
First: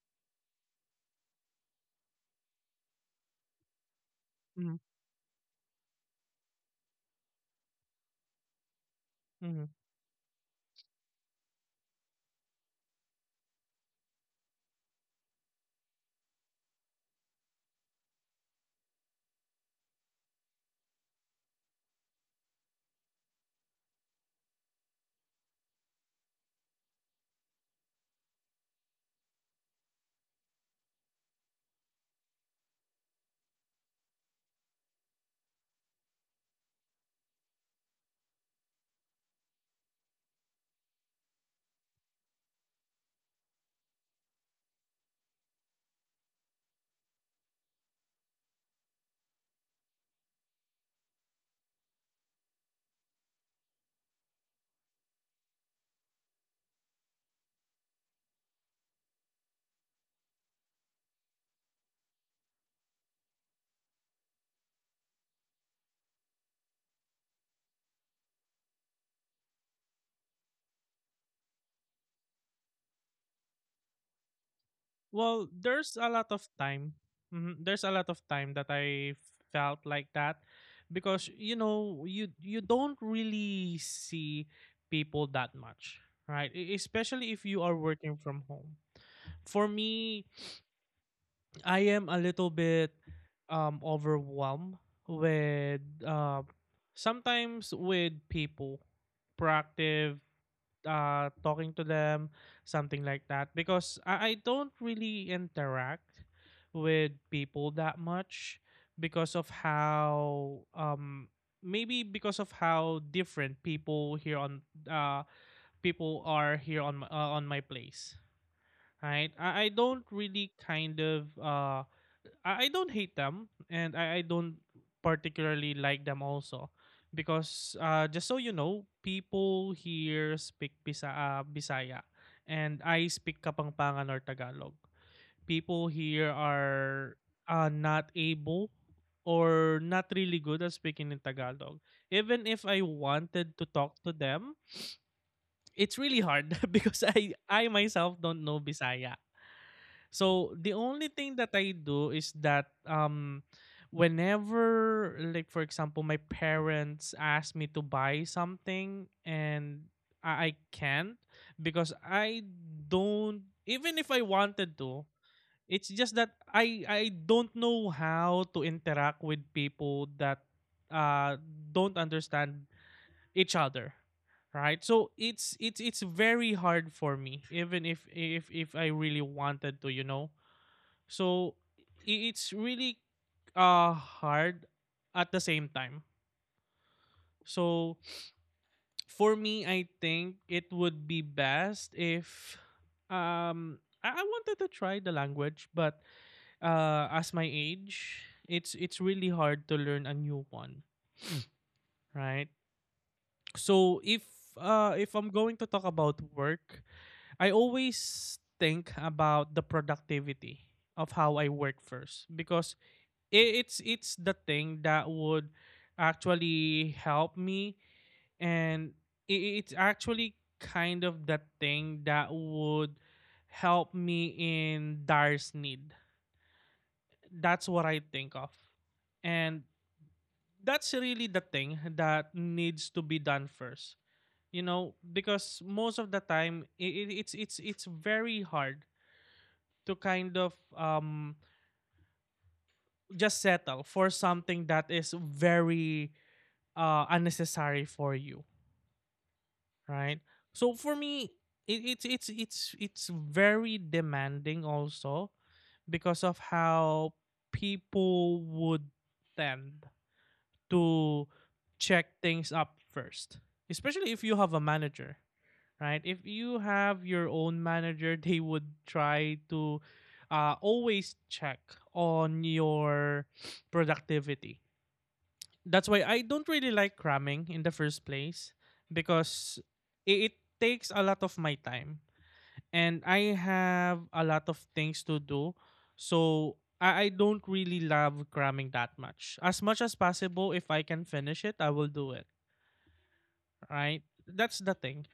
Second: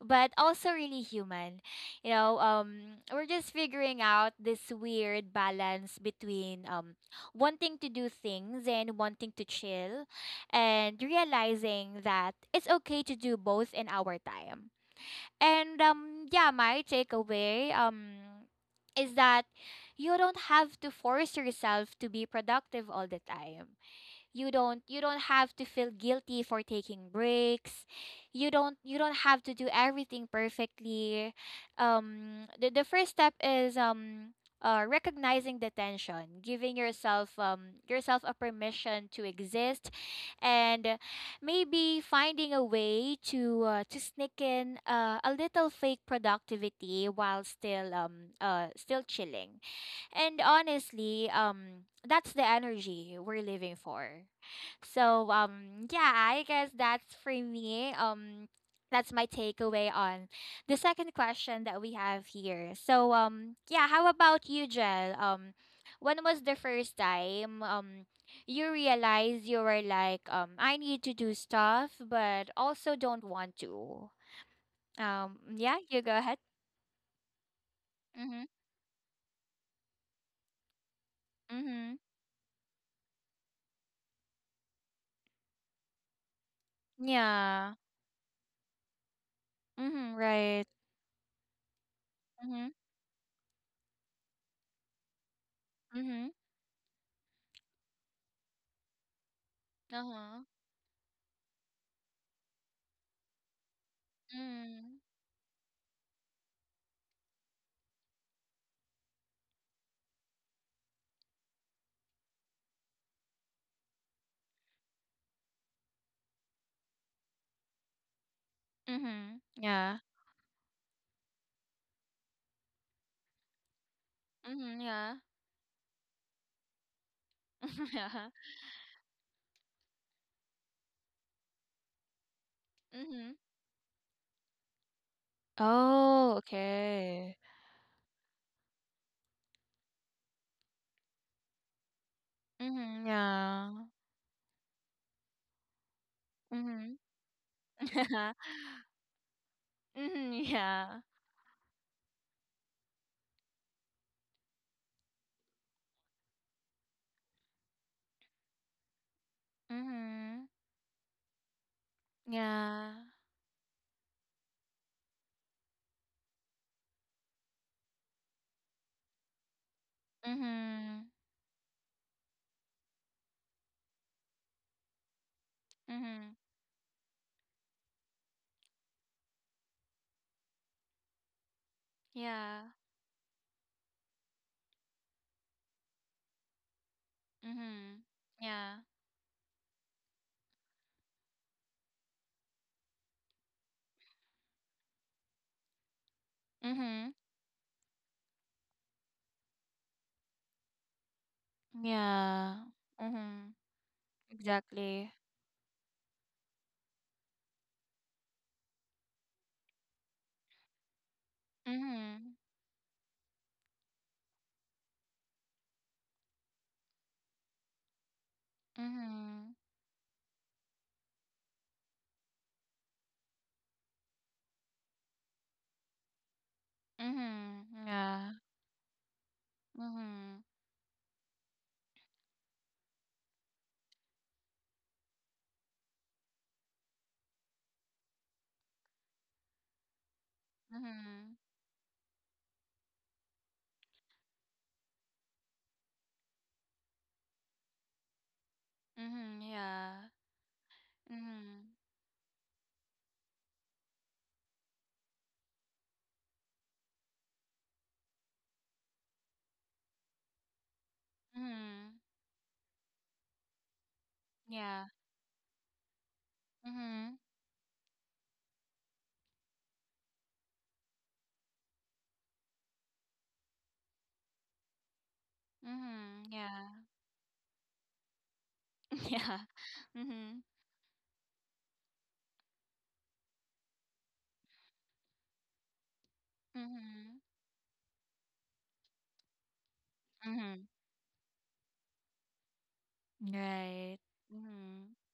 Speaker 1: but also really human. We're just figuring out this
Speaker 2: mhm,
Speaker 1: weird balance between, wanting to do things and wanting to
Speaker 2: mhm.
Speaker 1: chill, and realizing that it's okay to do both in our time. And yeah, my takeaway is that you don't have to force yourself to be productive all the time. You don't have to feel guilty for taking breaks. You don't have to do everything perfectly. The first step is recognizing the tension, giving yourself a permission to exist, and maybe finding a way to sneak in a little fake productivity while still chilling. And honestly, that's the energy we're living for. So yeah, I guess that's for me. That's my takeaway on the second question that we have here. So yeah, how about you, Jel? When was the first time you realized you were like, I need to do stuff but also don't want to?
Speaker 2: Well,
Speaker 1: Yeah,
Speaker 2: there's
Speaker 1: you
Speaker 2: a
Speaker 1: go
Speaker 2: lot
Speaker 1: ahead.
Speaker 2: of time. Mhm. There's a lot of
Speaker 1: Mhm.
Speaker 2: time that I felt like that, because you
Speaker 1: Mhm.
Speaker 2: know you don't really see people that much, right? Especially if you are
Speaker 1: Yeah.
Speaker 2: working from home. For
Speaker 1: Mhm.
Speaker 2: me,
Speaker 1: Right.
Speaker 2: I am a little
Speaker 1: Mm-hmm.
Speaker 2: bit overwhelmed with
Speaker 1: Mhm.
Speaker 2: sometimes with people, proactive
Speaker 1: Uh-huh.
Speaker 2: talking to them, something like that. Because I don't
Speaker 1: Mm.
Speaker 2: really interact with people that much because of how maybe because of how different uh people are here on my place. Right,
Speaker 1: Mhm.
Speaker 2: I
Speaker 1: Yeah.
Speaker 2: don't really kind of I don't hate them, and I don't
Speaker 1: Mhm. Yeah.
Speaker 2: particularly like them also, because
Speaker 1: <laughs>
Speaker 2: just
Speaker 1: Yeah.
Speaker 2: so you know, people here speak Bisaya, and I
Speaker 1: Mhm.
Speaker 2: speak Kapampangan or Tagalog. People here
Speaker 1: Oh,
Speaker 2: are
Speaker 1: okay.
Speaker 2: not able or not really good at speaking in Tagalog. Even if I
Speaker 1: Mhm.
Speaker 2: wanted to
Speaker 1: Yeah.
Speaker 2: talk to them, it's really hard <laughs>
Speaker 1: Mhm.
Speaker 2: because I
Speaker 1: Yeah.
Speaker 2: myself
Speaker 1: Mhm.
Speaker 2: don't know
Speaker 1: <laughs>
Speaker 2: Bisaya. So the
Speaker 1: Yeah.
Speaker 2: only thing that I do is that um, whenever, like for example, my parents ask me to buy something and I,
Speaker 1: Mhm.
Speaker 2: I can't because I
Speaker 1: Yeah.
Speaker 2: don't even if I wanted to, it's just that I don't know how to interact with people that
Speaker 1: Mhm.
Speaker 2: uh, don't understand each other, right? So it's
Speaker 1: Mhm.
Speaker 2: very hard for me, even if I really wanted to, you know. So I- it's
Speaker 1: Yeah.
Speaker 2: really uh, hard at the same time. So
Speaker 1: Mhm. Yeah.
Speaker 2: for me, I think it would be best if um, I wanted to try the language, but uh,
Speaker 1: Mhm.
Speaker 2: as my age, it's really hard to learn a new one, right?
Speaker 1: Yeah. Mhm.
Speaker 2: So if
Speaker 1: Exactly.
Speaker 2: I'm going to talk about work, I always think about the productivity of how I work first,
Speaker 1: Mhm.
Speaker 2: because it's it's the thing that would actually help me, and it,
Speaker 1: Mhm.
Speaker 2: it's actually kind of the thing that would help me in direst need.
Speaker 1: Mhm.
Speaker 2: That's what I think
Speaker 1: Yeah.
Speaker 2: of, and
Speaker 1: Mhm.
Speaker 2: that's really the thing that needs to be done first. You know, because most of the time, it, it's very hard to kind of um,
Speaker 1: Mhm.
Speaker 2: just settle for something that is very unnecessary for you,
Speaker 1: Mhm. Yeah.
Speaker 2: right? So for me,
Speaker 1: Mhm.
Speaker 2: it, it's very demanding also because of how people would tend to
Speaker 1: Mhm.
Speaker 2: check things up first, especially if you have a
Speaker 1: Yeah.
Speaker 2: manager, right? If you have
Speaker 1: Mhm.
Speaker 2: your own manager, they would try to always check on your productivity. That's why
Speaker 1: Mhm.
Speaker 2: I don't
Speaker 1: Yeah.
Speaker 2: really like cramming in the first place,
Speaker 1: <laughs> Yeah.
Speaker 2: because it
Speaker 1: Mhm.
Speaker 2: takes a lot of my time and I have a lot of things to do. So I
Speaker 1: Mhm.
Speaker 2: don't really love cramming that much. As much as possible,
Speaker 1: Mhm.
Speaker 2: if I can finish it, I will do it.
Speaker 1: Right.
Speaker 2: Right? That's the
Speaker 1: Mhm.
Speaker 2: thing,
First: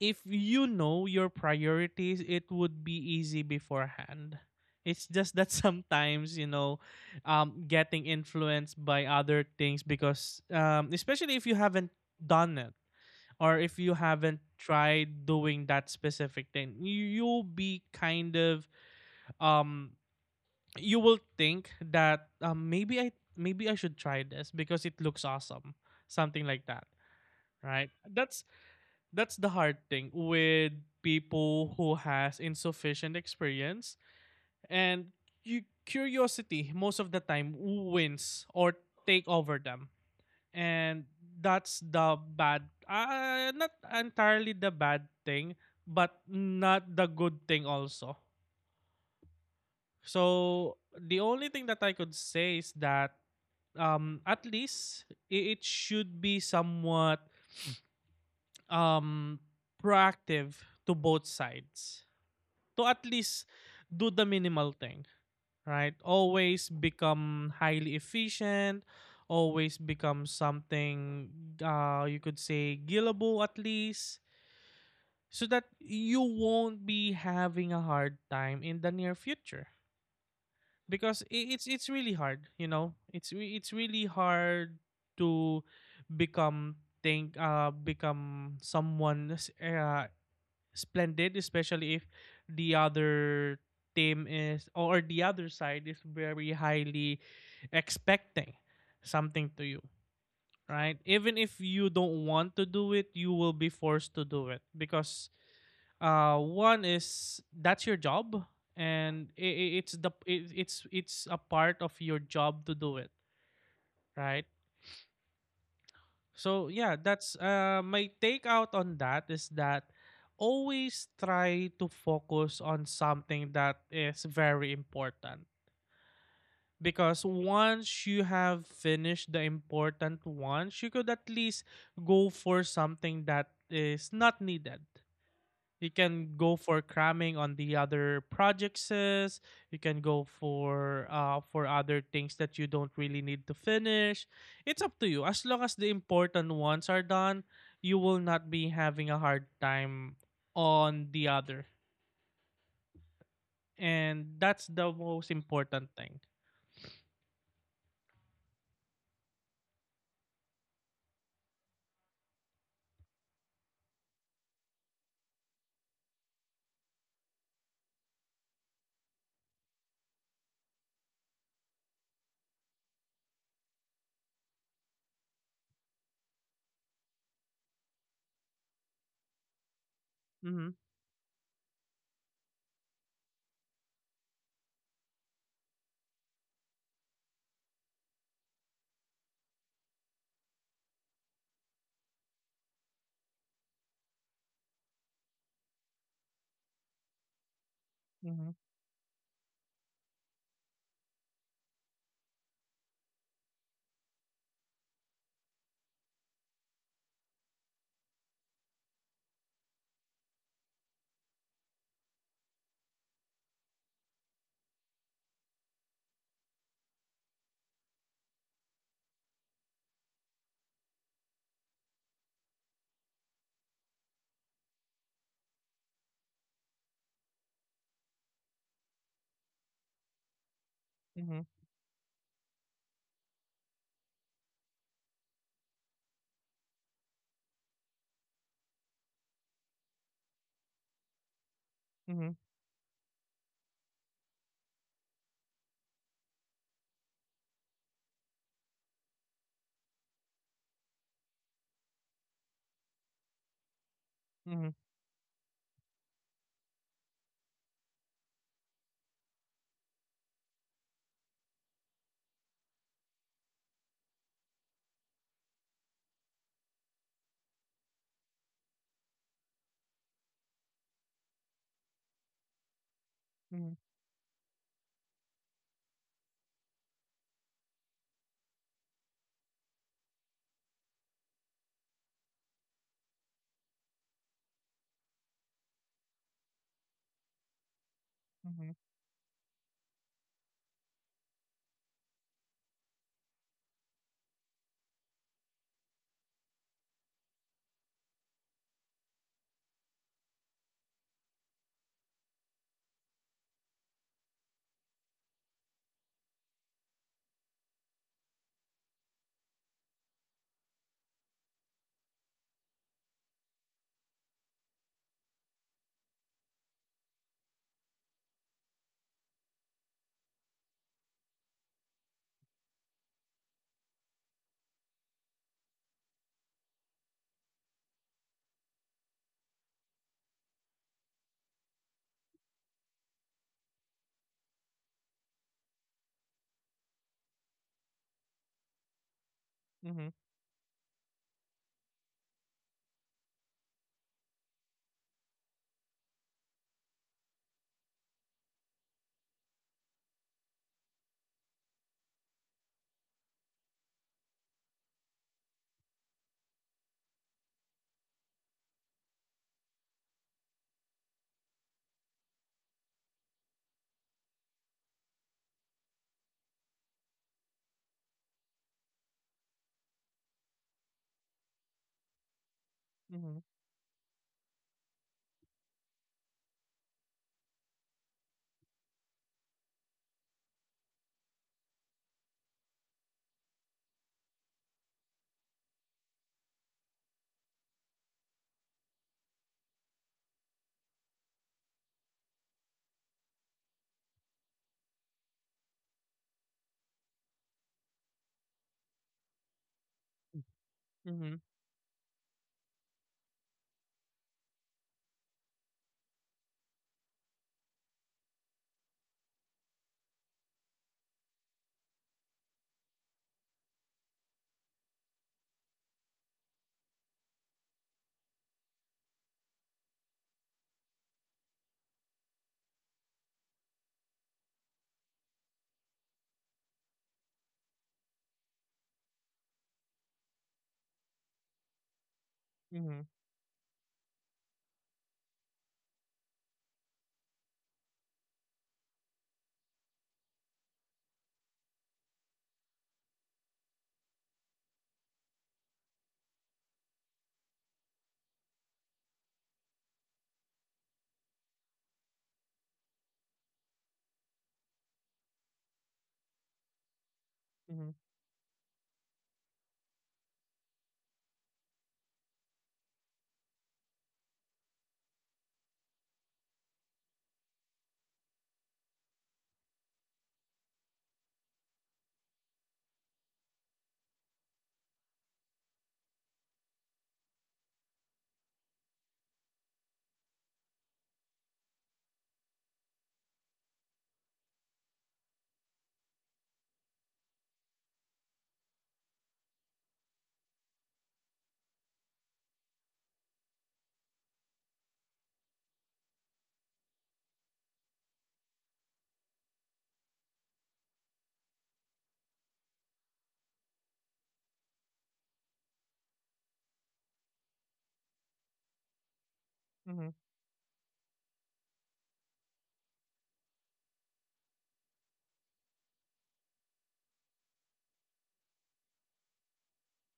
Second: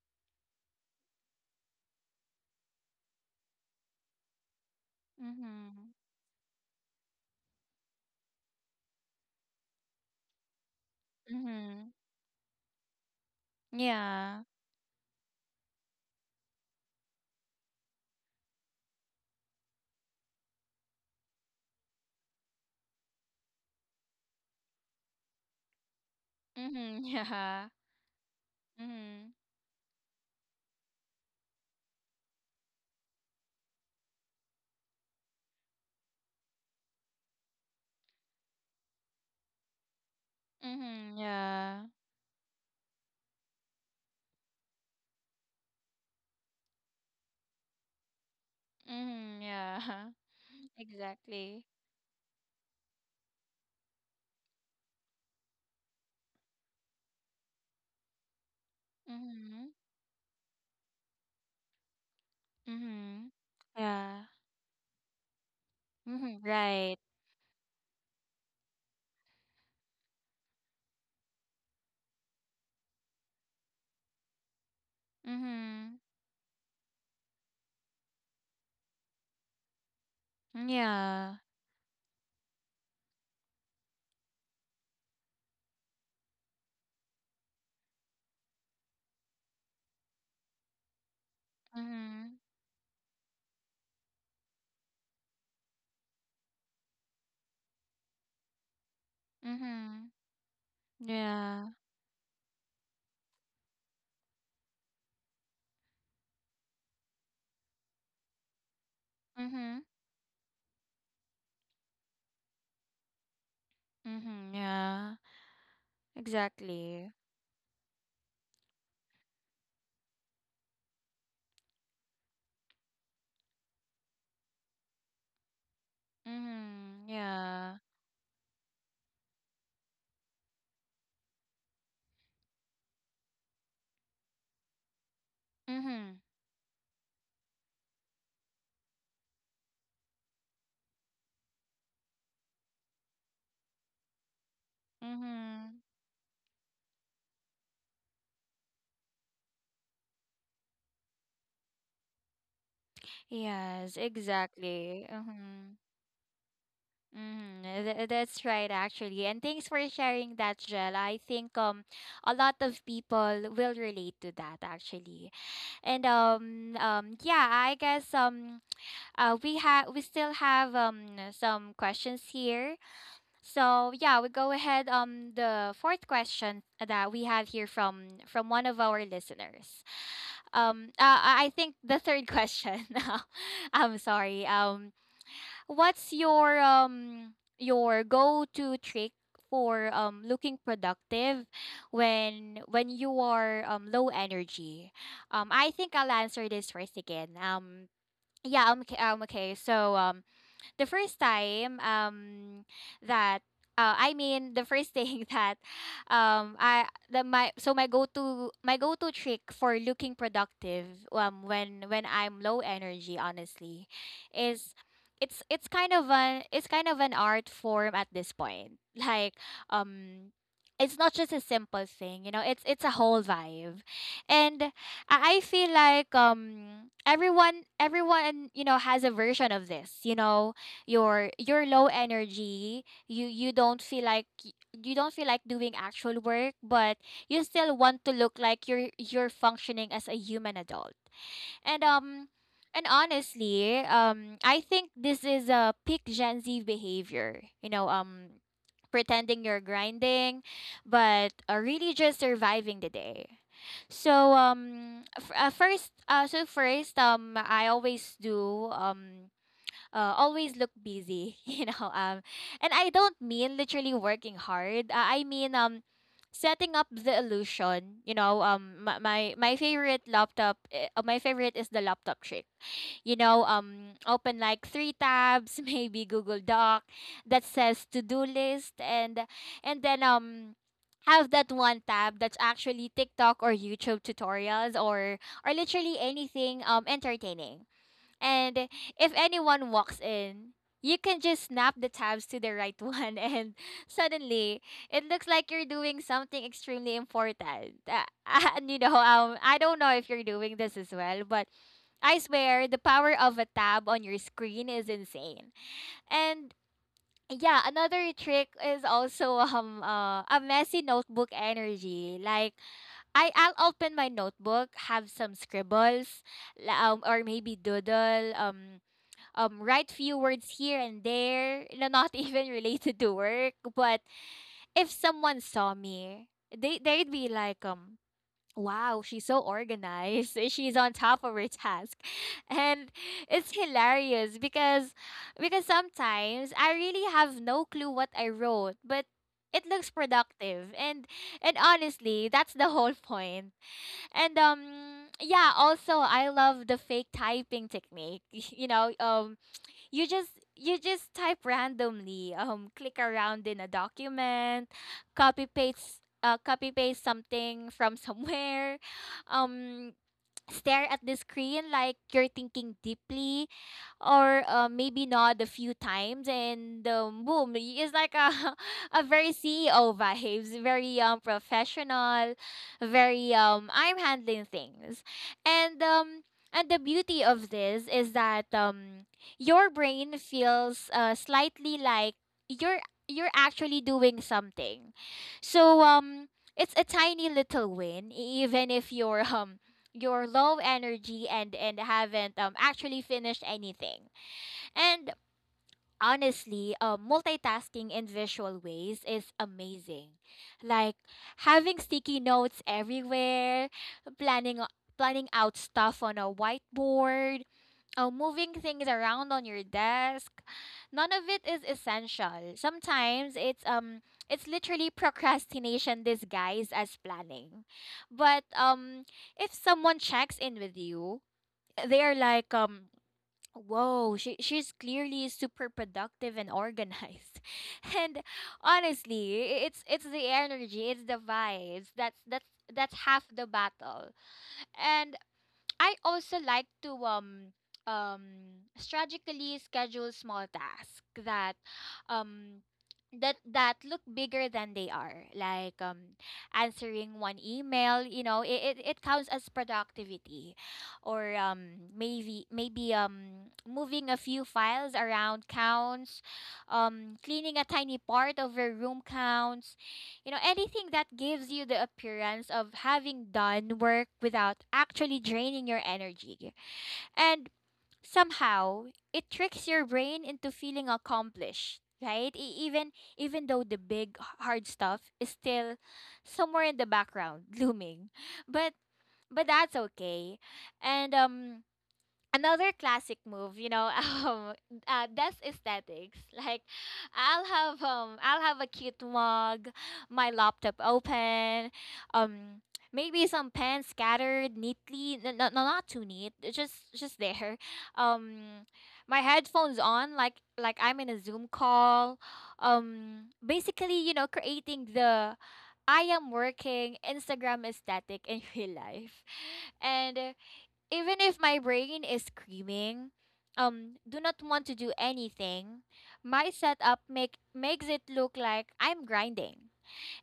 Speaker 2: if you know your priorities, it would be easy beforehand. It's just that <laughs>
Speaker 1: Mhm.
Speaker 2: sometimes, getting influenced by other things because, especially if you haven't
Speaker 1: Mhm.
Speaker 2: done it, or if you haven't
Speaker 1: Yeah.
Speaker 2: tried doing that specific thing, you'll be kind of, um, you will think that um, maybe I should try this because it looks awesome, something like that,
Speaker 1: Mhm. <laughs> Yeah.
Speaker 2: right? That's
Speaker 1: Mhm.
Speaker 2: that's the hard thing with people who has insufficient experience, and you curiosity most of the time wins or take over them, and
Speaker 1: Mhm.
Speaker 2: that's
Speaker 1: Yeah.
Speaker 2: the bad not entirely the bad thing, but not the good thing also.
Speaker 1: Mhm. Yeah. <laughs>
Speaker 2: So the only
Speaker 1: Exactly.
Speaker 2: thing that I could say is that, um, at least it should be somewhat, um,
Speaker 1: Mhm.
Speaker 2: proactive to both sides, to at
Speaker 1: Mhm.
Speaker 2: least do the
Speaker 1: Yeah.
Speaker 2: minimal thing, right?
Speaker 1: Mhm.
Speaker 2: Always
Speaker 1: Right.
Speaker 2: become highly efficient, always become something, you could say gillable at least, so that
Speaker 1: Mhm.
Speaker 2: you won't be having a hard time in the near future. Because
Speaker 1: Yeah.
Speaker 2: it's really hard, you know. It's really hard to become become someone, splendid, especially if
Speaker 1: Mhm.
Speaker 2: the other team is, or the other side is, very highly expecting something to you,
Speaker 1: Mhm.
Speaker 2: right? Even if
Speaker 1: Yeah.
Speaker 2: you don't want to do it, you will be forced to do it. Because, one is that's your job, and I-
Speaker 1: Mhm.
Speaker 2: it's the it, it's a part of your job to do it, right?
Speaker 1: Mhm. Yeah.
Speaker 2: So yeah,
Speaker 1: Exactly.
Speaker 2: that's my takeout on that is that always try to focus on something that is very important.
Speaker 1: Mm-hmm.
Speaker 2: Because
Speaker 1: Yeah.
Speaker 2: once you have finished the important ones, you could at least go for something that is not needed. You
Speaker 1: Mm-hmm.
Speaker 2: can go for cramming on the other projects. You can go for other things that you don't really need to finish. It's up to you. As long as
Speaker 1: Mm-hmm.
Speaker 2: the important ones are done, you will not be having a hard time on the other.
Speaker 1: Yes,
Speaker 2: And that's the
Speaker 1: exactly.
Speaker 2: most
Speaker 1: Mm-hmm.
Speaker 2: important thing.
Speaker 1: Mm-hmm. That's right, actually. And thanks for sharing that, Jel. I think a lot of people will relate to that, actually. And yeah, I guess we still have some questions here. So yeah, we go ahead, the fourth question that we have here from one of our listeners.
Speaker 2: Mhm.
Speaker 1: I think the third question. <laughs> I'm sorry. What's your, your go-to trick for looking productive when you are low energy? I think I'll answer this first again. Um,
Speaker 2: Mhm.
Speaker 1: yeah. Okay. Okay. So the first time that I mean the first thing <laughs> that I the my so my go-to trick for looking productive when I'm low energy, honestly, is it's kind of an art form at this point. <laughs> Like um it's not just a simple thing. It's a whole vibe. And I feel like everyone has a version of this. You're
Speaker 2: Mhm.
Speaker 1: you're low energy, you don't feel like doing actual work, but you still want to look like you're functioning as a human adult. and um
Speaker 2: Mhm.
Speaker 1: and honestly, I think this is a peak Gen Z behavior, pretending you're grinding, but really just surviving the day. So
Speaker 2: Mhm.
Speaker 1: first, I always do always look busy. <laughs> And I don't mean literally working hard. I mean, setting up the illusion. My favorite is the laptop trick.
Speaker 2: Mhm.
Speaker 1: Open like three tabs, <laughs> maybe Google Doc that says to do list, and then have that one tab that's actually TikTok or YouTube tutorials, or literally anything entertaining. And
Speaker 2: Mhm.
Speaker 1: if anyone walks in, you can just snap the tabs to the right <laughs> one, and suddenly it looks like you're doing something extremely important. <laughs> And I don't know if you're doing this as well, but I swear the power of a tab on your screen is insane. And yeah, another trick is also a messy notebook energy. Like, I'll open my notebook, have some scribbles, or maybe doodle. Write few words here and there, not <laughs> even related to work. But if someone saw me, they'd be like, wow, she's so organized. <laughs> She's on top of her task. <laughs> And it's hilarious because sometimes I really have no clue what I wrote, but it looks
Speaker 2: Mhm.
Speaker 1: productive, and honestly, that's the whole point. And yeah, also I love the fake typing technique. <laughs> You just type randomly, click around in a document, copy paste something from <laughs> somewhere, um stare at the screen like you're thinking deeply, or maybe not, a few times, and boom, it's like a, <laughs> a very CEO vibes, very professional, very
Speaker 2: Mhm.
Speaker 1: I'm handling things. And the beauty of this is that your brain feels slightly like you're you're actually doing something. So it's a tiny little win, even if you're <laughs> you're low energy and haven't actually finished anything. And honestly, multitasking in visual ways is amazing. Like,
Speaker 2: Mhm.
Speaker 1: having sticky notes everywhere, planning out stuff on a whiteboard, oh, moving things around on your desk. None of it is essential. Sometimes it's literally procrastination disguised as planning. But if someone checks in with you, they are like, whoa, she's clearly super productive and organized. <laughs> And honestly, it's the energy, it's the vibes. That's
Speaker 2: Mhm.
Speaker 1: half the battle. And I also like to um strategically schedule small tasks that um that look bigger than they are, like answering one email. It counts as productivity. Or maybe moving a few files around counts. Cleaning a
Speaker 2: Mhm,
Speaker 1: tiny part of your room counts. Anything that gives you the appearance of having done work without actually draining your energy. And somehow, it tricks your brain into feeling accomplished, right? Even though the big hard stuff is still somewhere in the background <laughs> looming. But but that's okay. And another classic move, <laughs> um, that's aesthetics. Like, I'll have a cute mug, my laptop open, um, maybe some pens scattered neatly, no, no, not too neat, just there. <laughs> Um, my headphones on, like, I'm in a Zoom call. Basically, creating the I am working Instagram aesthetic in <laughs> real life. And
Speaker 2: mhm,
Speaker 1: even if my brain is screaming, do not want to do anything, my setup, makes it look like I'm grinding.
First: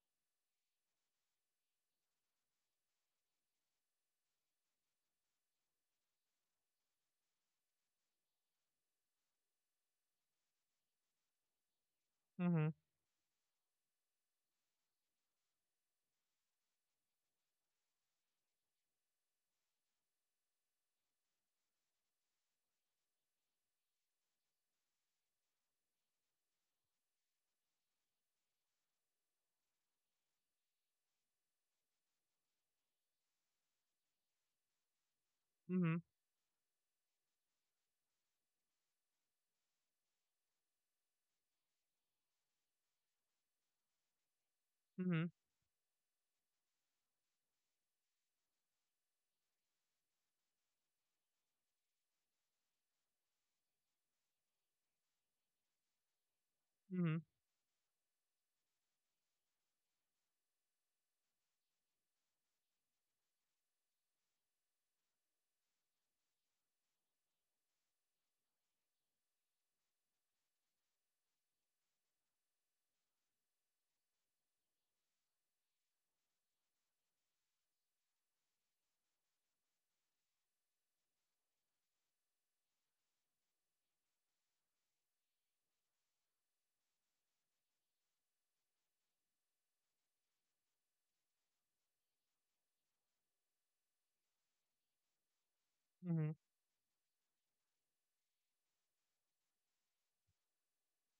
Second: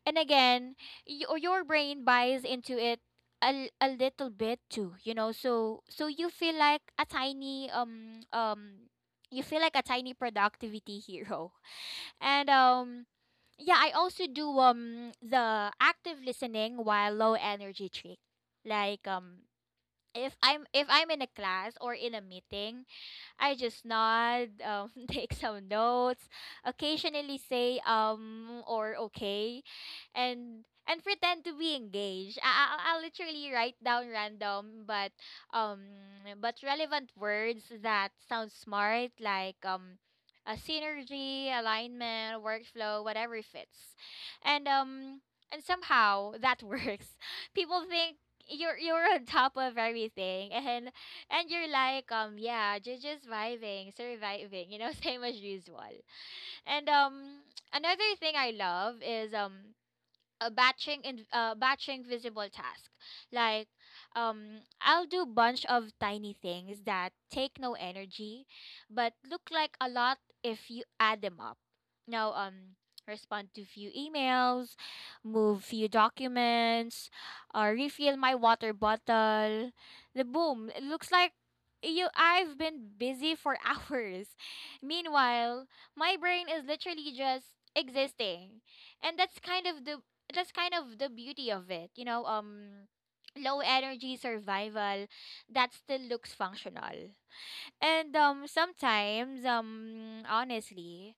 Speaker 1: And again, your brain buys into it a, little bit too, So you feel like a tiny, productivity <laughs> hero. And
Speaker 2: mhm,
Speaker 1: yeah, I also do the active listening while low energy trick. Like, if I'm, if I'm in a class or in a meeting, I just nod, <laughs> take some notes, occasionally say "um" or "okay," and pretend to be engaged. I'll literally write down random but, um
Speaker 2: mhm,
Speaker 1: but relevant words that sound smart, like a synergy, alignment, workflow, whatever fits. And
Speaker 2: mhm,
Speaker 1: somehow that <laughs> works. People think you're on top of everything, and you're like, yeah, just vibing, surviving, <laughs> same as usual. And
Speaker 2: mhm,
Speaker 1: another thing I love is, a batching in batching visible task like, I'll do bunch of tiny things that take no energy but look like a lot if you add them up. Now, respond to few emails, move few documents, or refill my water bottle, the boom, it looks like you I've been busy for <laughs> hours. Meanwhile, my brain is literally just existing. And that's kind of the beauty of it. Low energy survival that still
Speaker 2: mhm,
Speaker 1: looks functional. And sometimes, honestly,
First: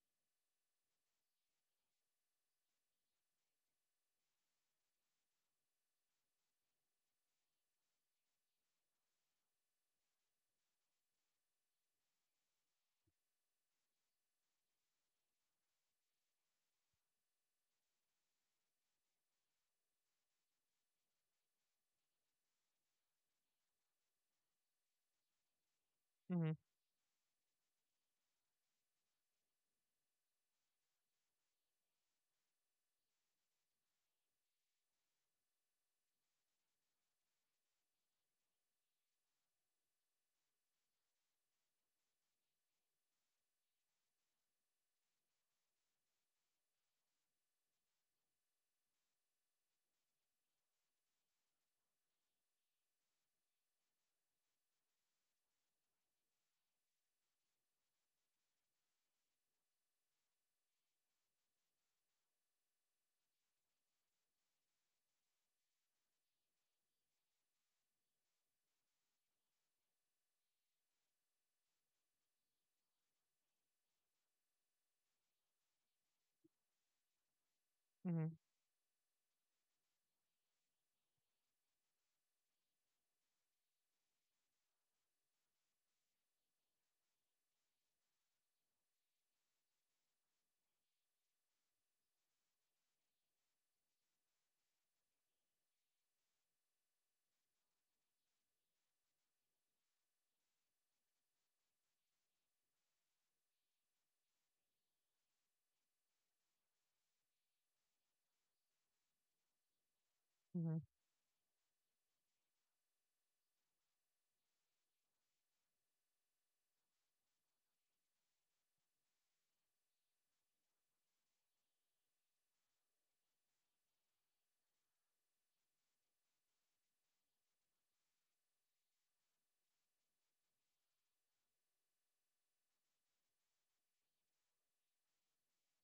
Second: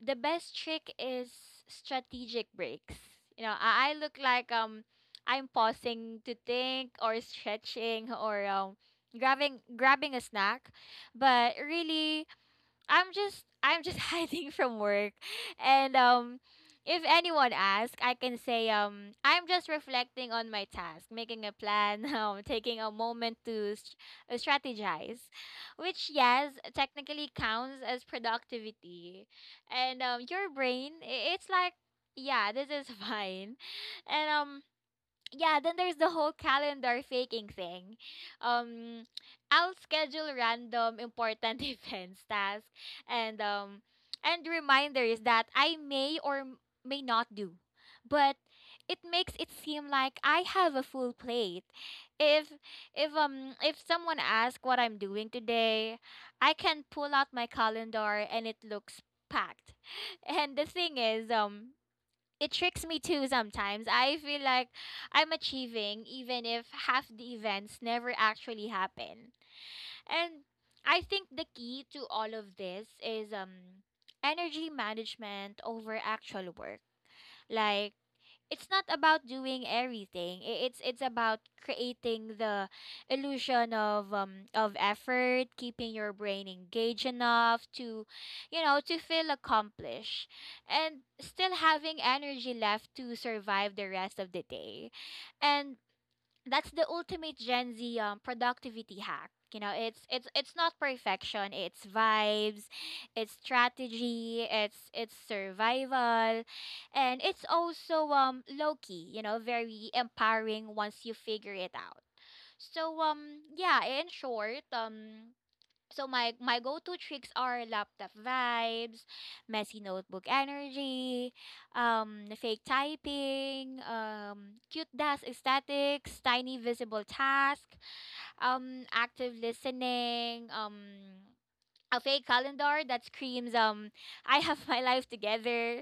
Speaker 1: the best trick is strategic breaks. I look like, I'm pausing to think or stretching or grabbing a snack, but really, I'm just <laughs> hiding from work. And if anyone asks, I can say, I'm just reflecting on my task, making a plan, <laughs> taking a moment to, strategize, which, yes,
Speaker 2: mhm,
Speaker 1: technically counts as productivity. And your brain, it's like, yeah, this is <laughs> fine. And yeah, then there's the whole calendar faking thing. Um, I'll schedule random important <laughs> events, tasks, and um, and reminders that I may or may not do, but it makes it seem like I have a full plate. If if if someone asks what I'm doing today, I can pull out my calendar and it looks packed. <laughs> And the thing is, it tricks me too sometimes. I feel like I'm achieving even if half the events never actually happen. And I think the key to all of this is energy management over actual work. Like
Speaker 2: mhm,
Speaker 1: it's not about doing everything. It's about creating the illusion of of effort, keeping your brain engaged enough to, to feel accomplished, and still having energy left to survive the rest of the day. And that's the ultimate Gen Z productivity hack. You know, it's not perfection. It's vibes, it's strategy, it's survival, and it's also low key. You know, very empowering
Speaker 2: mhm,
Speaker 1: once you figure it out. So yeah, in short, so my go-to tricks are laptop vibes, messy notebook energy, fake typing, cute desk aesthetics, tiny visible task, active listening, a fake calendar that screams I have my life together.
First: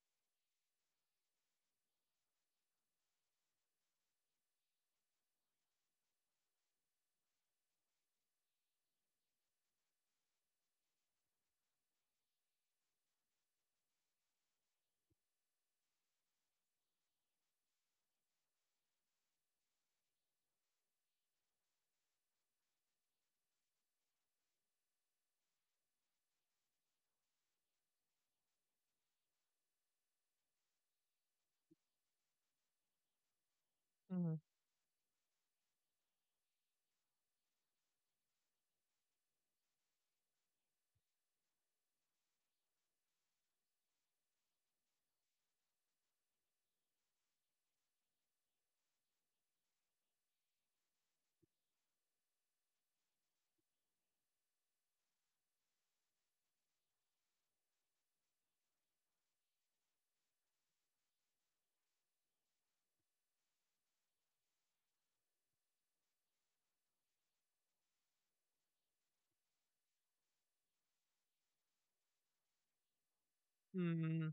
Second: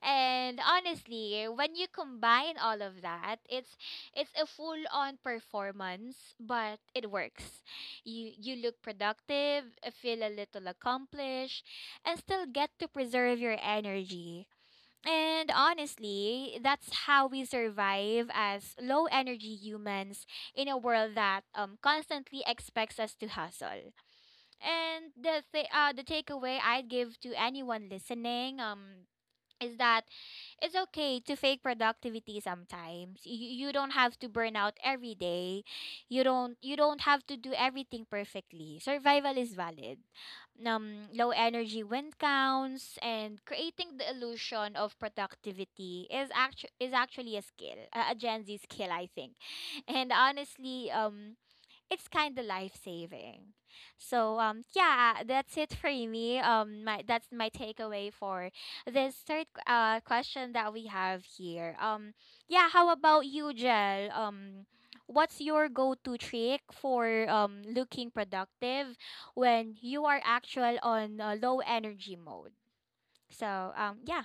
Speaker 1: And honestly, when you combine all of that, it's a full on performance, but it works. You look productive, feel a little accomplished, and still get to preserve your energy. And honestly, that's how we survive as low energy humans in a world that constantly expects us to hustle. And the takeaway I'd give to anyone listening, is that it's okay to fake productivity sometimes. You don't have to
Speaker 2: mhm,
Speaker 1: burn out every day. You don't have to do everything perfectly. Survival is valid. Um, low energy wind counts, and creating the illusion of productivity is is actually a skill, a Gen Z skill, I think. <laughs> And honestly, it's kind of life saving. So yeah, that's it for me. My that's my takeaway for this third question that we have here. Um, yeah, how about you, Jel? Um, what's your go-to trick for looking productive when you are actual on, low energy mode? So yeah.
Speaker 2: mhm.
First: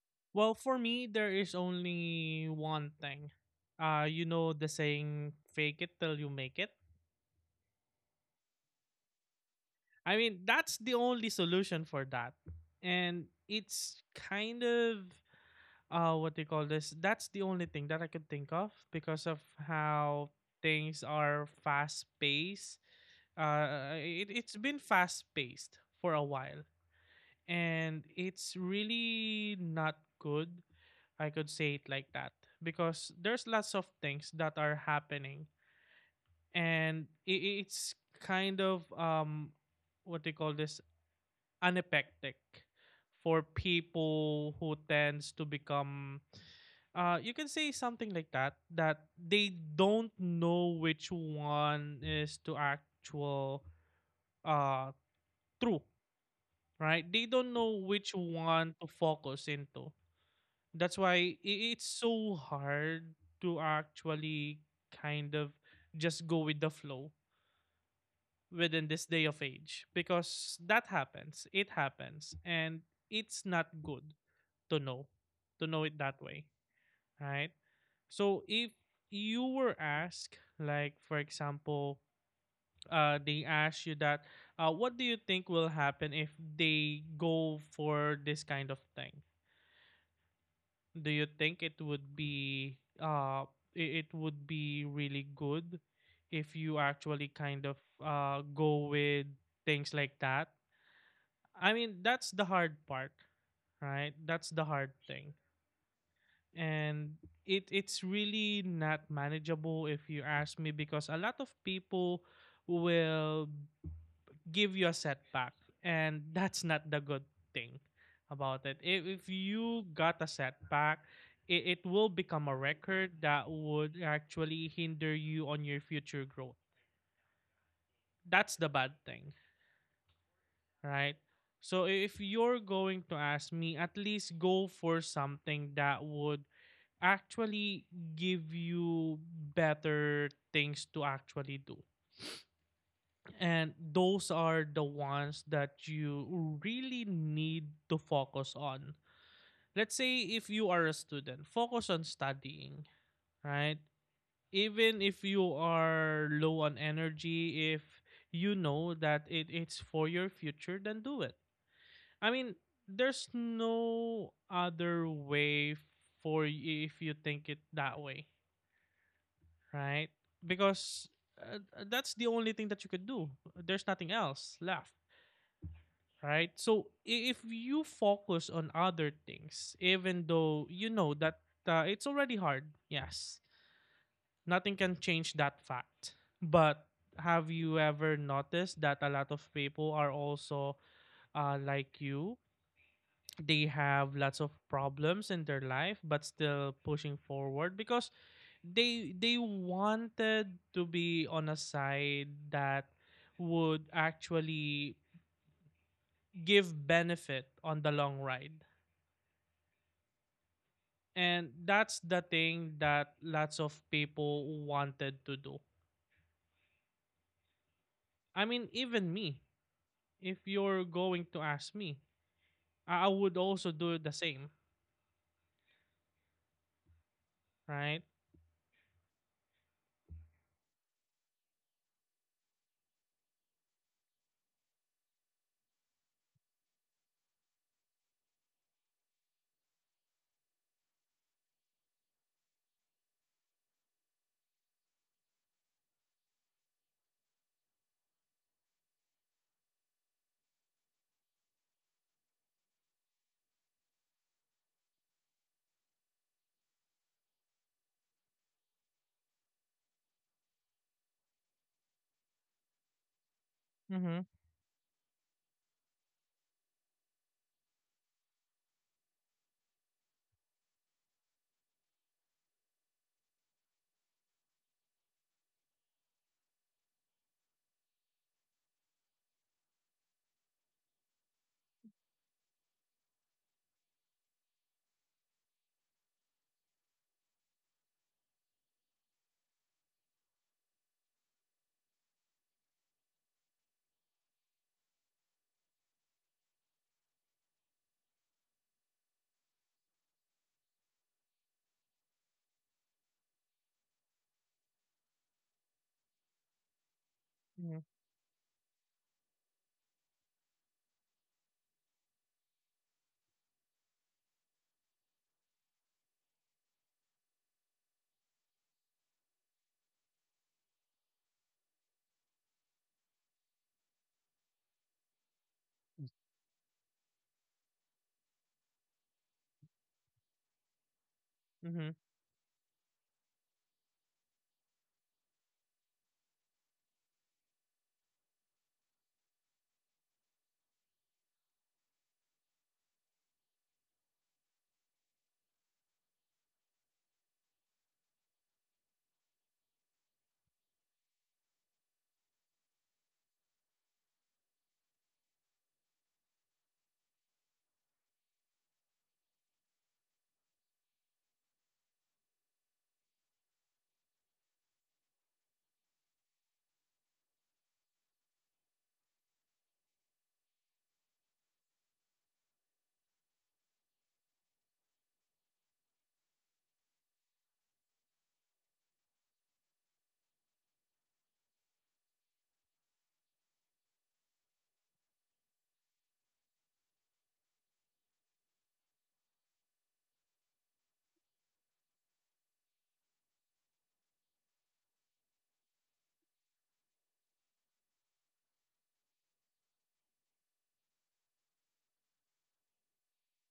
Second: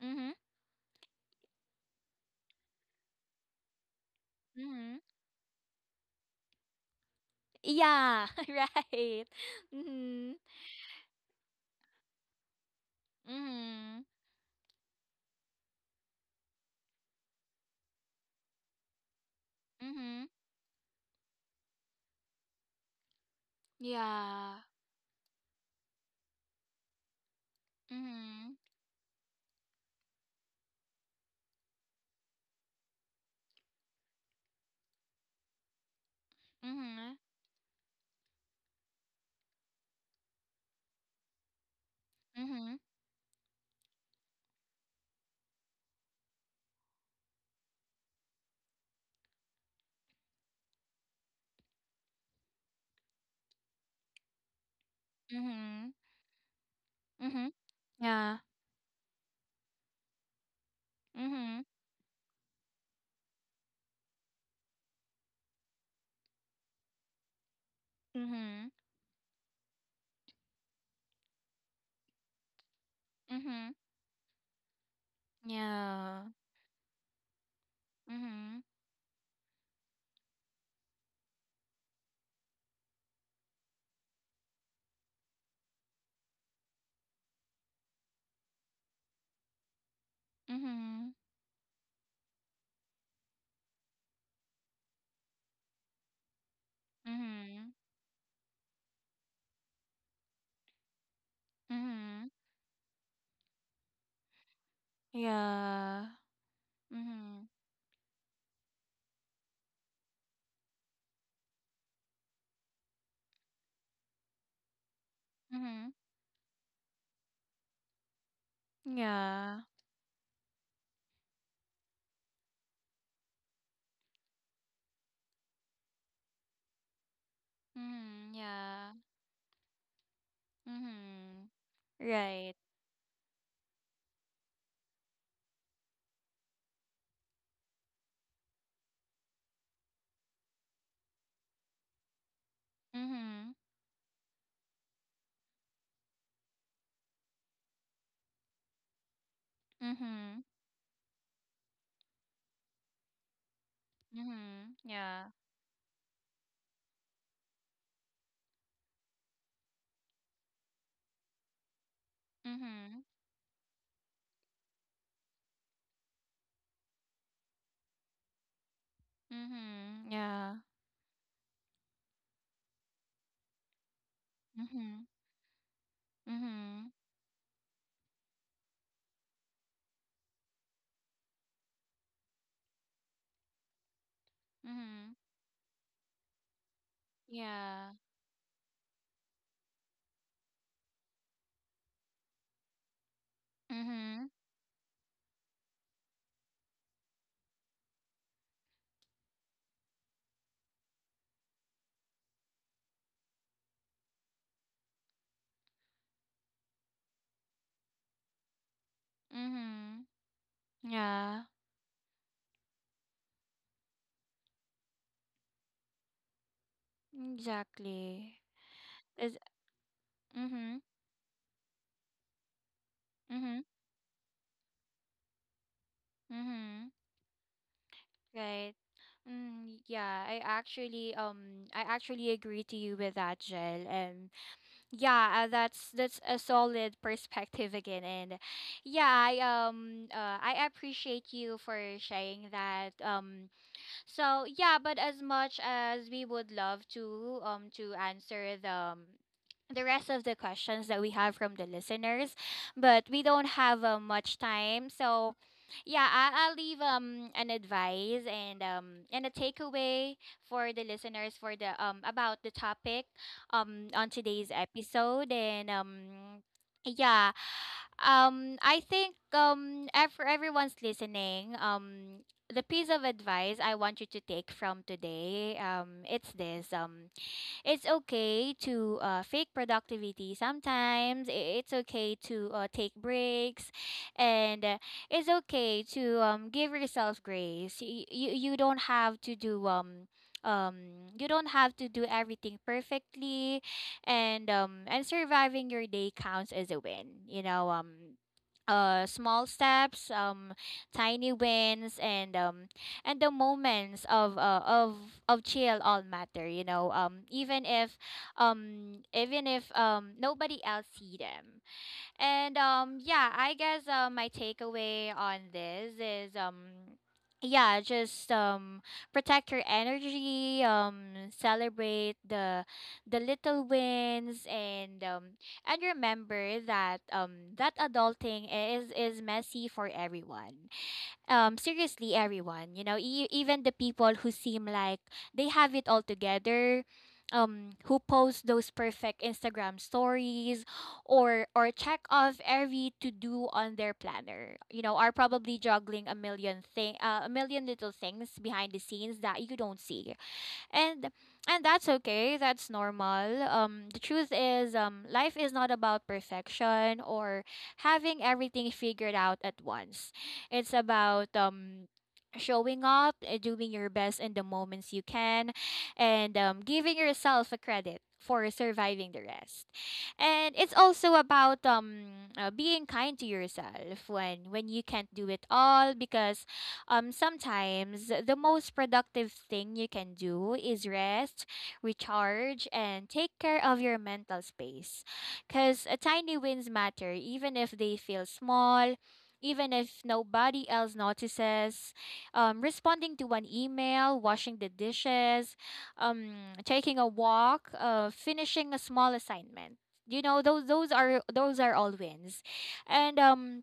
Speaker 1: Mhm.
Speaker 2: Well, for me, there is only one thing. You know the
Speaker 1: Mhm.
Speaker 2: saying, fake it till you make it.
Speaker 1: Yeah, <laughs> right.
Speaker 2: I
Speaker 1: Mhm.
Speaker 2: mean, that's the only solution for that. And
Speaker 1: Mhm.
Speaker 2: it's kind of, what they call this? That's the only thing that I could think of, because of
Speaker 1: Mhm.
Speaker 2: how things are fast paced. It's
Speaker 1: Yeah.
Speaker 2: been fast paced for a while, and
Speaker 1: Mhm.
Speaker 2: it's really not good. I could say it like that because there's lots of things that are happening, and
Speaker 1: Mhm.
Speaker 2: it's kind of, um, what they call this, anapectic,
Speaker 1: Mhm.
Speaker 2: for people who tends to become, uh, you can say something like that, that they don't know which one is to actual, uh, true,
Speaker 1: Mhm.
Speaker 2: right? They
Speaker 1: Mhm.
Speaker 2: don't know which
Speaker 1: Yeah.
Speaker 2: one to focus into. That's why
Speaker 1: Mhm.
Speaker 2: it's so hard to actually kind of just go with the flow
Speaker 1: Mhm.
Speaker 2: within this day of age, because that happens. It happens, and it's
Speaker 1: Mhm.
Speaker 2: not good to know it
Speaker 1: Yeah.
Speaker 2: that way, right? So
Speaker 1: Mhm.
Speaker 2: if you were asked, like, for example, uh, they ask you that, uh, what do you think will happen if they go for this kind of thing?
Speaker 1: Mhm.
Speaker 2: Do you think it would be it would be really good if you actually
Speaker 1: Mhm.
Speaker 2: kind of, uh, go with things like that? I mean,
Speaker 1: Mhm.
Speaker 2: that's the hard part, right? That's the hard thing.
Speaker 1: Yeah.
Speaker 2: And
Speaker 1: Mhm.
Speaker 2: it's really not manageable, if you ask me, because a lot of people will give you a setback,
Speaker 1: Mhm.
Speaker 2: and that's not the good thing about it. If
Speaker 1: Yeah.
Speaker 2: you got a setback, it will become a record that would actually hinder you on your future growth.
Speaker 1: Mhm.
Speaker 2: That's the
Speaker 1: Yeah.
Speaker 2: bad thing, right?
Speaker 1: Mhm.
Speaker 2: So if
Speaker 1: Right.
Speaker 2: you're going to ask me, at least go for something that would actually give you better things to actually do,
Speaker 1: Mhm.
Speaker 2: and those are the ones that you really need to focus on. Let's say
Speaker 1: Mhm.
Speaker 2: if you are a student, focus on studying, right?
Speaker 1: Mhm.
Speaker 2: Even
Speaker 1: Yeah.
Speaker 2: if you are low on energy, if you know that it's for your future, then do it. I mean,
Speaker 1: Mhm.
Speaker 2: there's no other way for you if you think it that way,
Speaker 1: Mhm.
Speaker 2: right?
Speaker 1: Yeah.
Speaker 2: Because, uh, that's the only thing that you could do. There's nothing else left,
Speaker 1: Mhm.
Speaker 2: right?
Speaker 1: Mhm.
Speaker 2: So if you focus on other things, even though you know that, it's already hard, yes, nothing can
Speaker 1: Mhm.
Speaker 2: change that fact. But have you
Speaker 1: Yeah.
Speaker 2: ever noticed that a lot of people are also, like you? They have
Speaker 1: Mhm.
Speaker 2: lots of problems in their life, but still pushing forward because they wanted to be on a side that would actually give benefit on the long ride.
Speaker 1: Mhm. Yeah.
Speaker 2: And that's the thing that lots of people wanted to do.
Speaker 1: Exactly.
Speaker 2: I mean, even
Speaker 1: Is
Speaker 2: me, if
Speaker 1: mhm.
Speaker 2: you're going to ask me, I would
Speaker 1: Mhm.
Speaker 2: also do the same,
Speaker 1: Mhm.
Speaker 2: right?
Speaker 1: Right. Mm, yeah, I actually agree to you with that, Jill. And yeah, that's a solid perspective again. And yeah, I appreciate you for sharing that. Um, so yeah, but as much as we would love to answer the rest of the questions that we have from the listeners, but we don't have, much time. So, yeah, I'll leave an advice and a takeaway for the listeners for the about the topic on
Speaker 2: Mm-hmm.
Speaker 1: today's episode. And yeah I think, for everyone's listening, the piece of advice I want you to take from today, it's this. Um, it's okay to, fake productivity sometimes. It's okay to, take breaks, and it's okay to, give yourself grace. You don't have to do you don't have to do everything perfectly, and surviving your day counts as a win. You know, small steps, tiny wins, and the moments of, of chill, all matter, you know,
Speaker 2: Mm-hmm.
Speaker 1: even if, nobody else see them. And yeah, I guess, my takeaway on this is, yeah, just, protect your energy, celebrate the little wins, and remember that, that adulting is messy for everyone,
Speaker 2: Mm-hmm.
Speaker 1: seriously everyone, you know, even the people who seem like they have it all together, who post those perfect Instagram stories, or check off every to do on their planner. You know, are probably juggling a million thing, a million little things behind the scenes that you don't see, and and that's okay, that's normal. Um, the truth is, life is not about perfection or having everything figured out at once. It's about, showing up, doing your best in the moments you can, and giving yourself a credit for surviving the rest. And it's also about, being kind to yourself when you can't do it all. Because, sometimes the most productive thing you can do is rest, recharge, and take care of your mental space. Because tiny wins matter, even if they feel small, even if nobody else notices. Responding to an email, washing the dishes, taking a walk, finishing a small assignment. You know, those are all wins, and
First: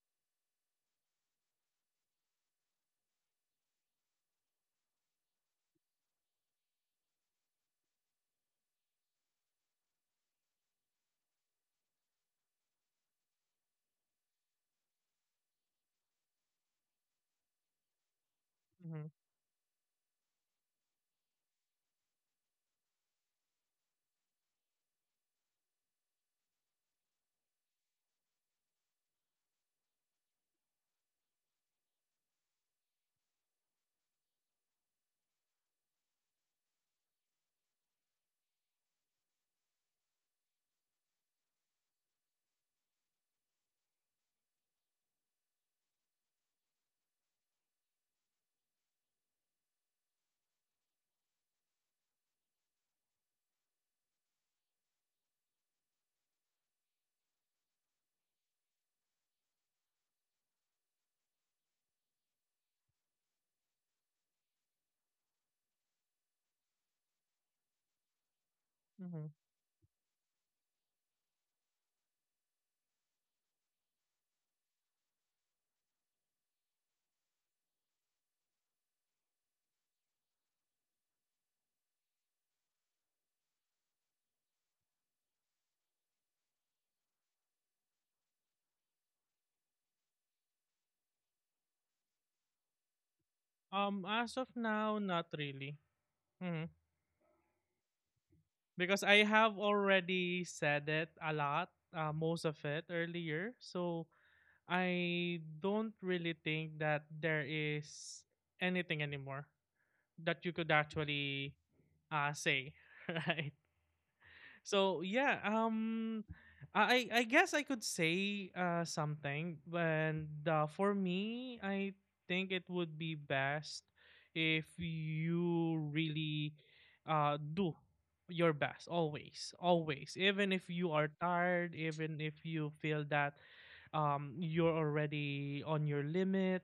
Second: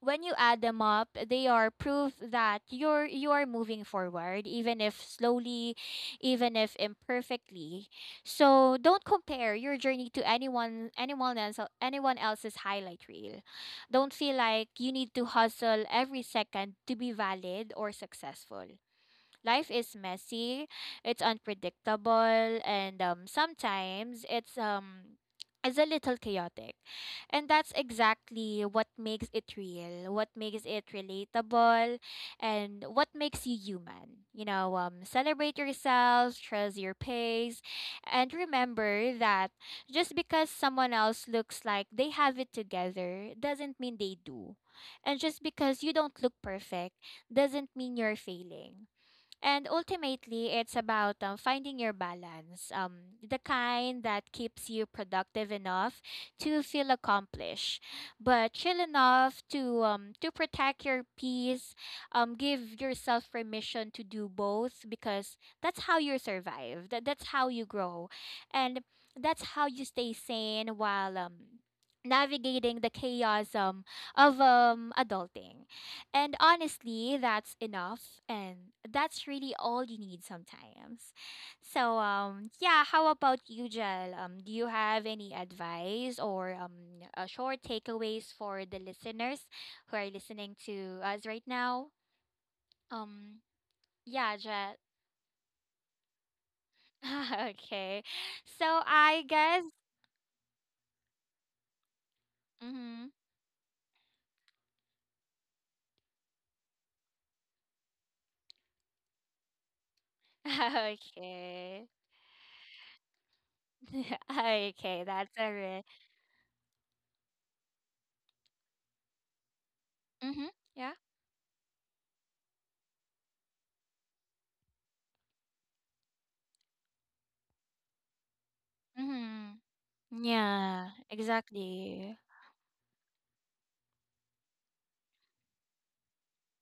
Speaker 1: when you add them up, they are proof that you are moving forward, even if slowly, even if imperfectly. So don't compare your journey to anyone anyone else anyone else's highlight reel. Don't feel like you need to hustle every second to be valid or successful.
Speaker 2: Mm-hmm.
Speaker 1: Life is messy, it's unpredictable, and, sometimes it's it's a little chaotic. And that's exactly what makes it real, what makes it relatable, and what makes you human. You know, celebrate yourself, trust your pace, and remember that just because someone else looks like they have it together doesn't mean they do. And just because you don't look perfect doesn't mean you're failing. And ultimately, it's about, finding your balance, the kind that keeps you productive enough to feel accomplished, but chill enough to, to protect your peace. Give yourself permission to do both, because that's how you survive. That's how you grow, and
Speaker 2: Mm-hmm.
Speaker 1: that's how you stay sane while, navigating the chaos, of adulting. And honestly, that's enough. And that's really all you need sometimes. So, yeah, how about you, Jel? Do you have any advice or, short takeaways for the listeners who are listening to us right now? Um,
Speaker 2: As
Speaker 1: yeah,
Speaker 2: of
Speaker 1: Jel.
Speaker 2: now, not really. Mhm.
Speaker 1: <laughs> Okay. So,
Speaker 2: Because I
Speaker 1: I
Speaker 2: have
Speaker 1: guess.
Speaker 2: already said it a lot, most of it
Speaker 1: Mm-hmm.
Speaker 2: earlier. So I don't really think that there is anything anymore that you could
Speaker 1: <laughs>
Speaker 2: actually,
Speaker 1: Okay.
Speaker 2: say, <laughs> right?
Speaker 1: <laughs>
Speaker 2: So
Speaker 1: Okay,
Speaker 2: yeah, I guess I could say, something, and,
Speaker 1: Mm-hmm.
Speaker 2: for
Speaker 1: Yeah.
Speaker 2: me, I think it would be best if you really, do your best always,
Speaker 1: Mm-hmm.
Speaker 2: always, even if you
Speaker 1: Yeah,
Speaker 2: are tired,
Speaker 1: exactly.
Speaker 2: even if you feel that, you're already on your limit.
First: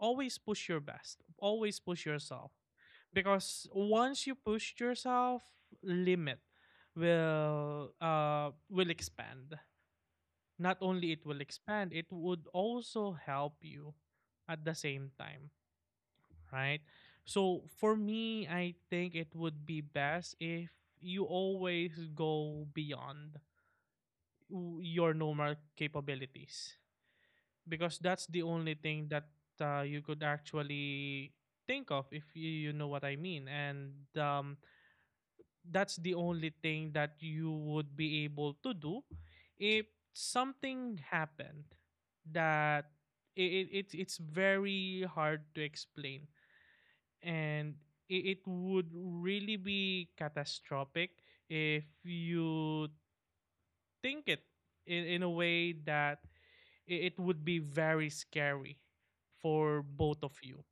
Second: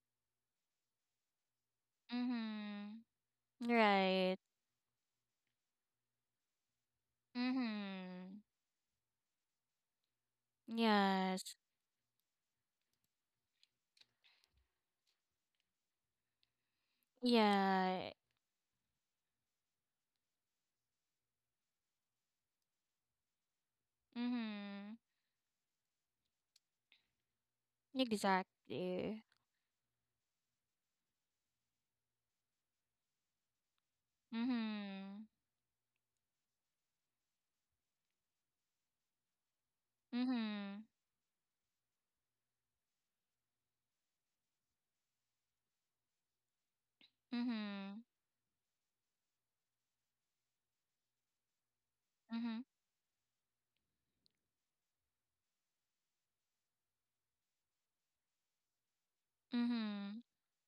Speaker 2: Always push your best, always push yourself,
Speaker 1: Mhm.
Speaker 2: because once you
Speaker 1: Right.
Speaker 2: push yourself, limit
Speaker 1: Mhm.
Speaker 2: will expand. Not only it will
Speaker 1: Yes.
Speaker 2: expand, it would also help you at the same time, right? So for
Speaker 1: Yeah.
Speaker 2: me, I think it would be best if you always go beyond
Speaker 1: Mhm.
Speaker 2: your normal capabilities, because that's the only thing
Speaker 1: Exactly.
Speaker 2: that, you could actually think of, if you, you know what I mean. And, um,
Speaker 1: Mhm.
Speaker 2: that's the only thing that you would be able to do if
Speaker 1: Mhm.
Speaker 2: something happened, that it's very hard to explain. And
Speaker 1: Mhm.
Speaker 2: it would really be catastrophic if
Speaker 1: Mhm.
Speaker 2: you think it in a way that it would be very scary for both
Speaker 1: Mhm.
Speaker 2: of you,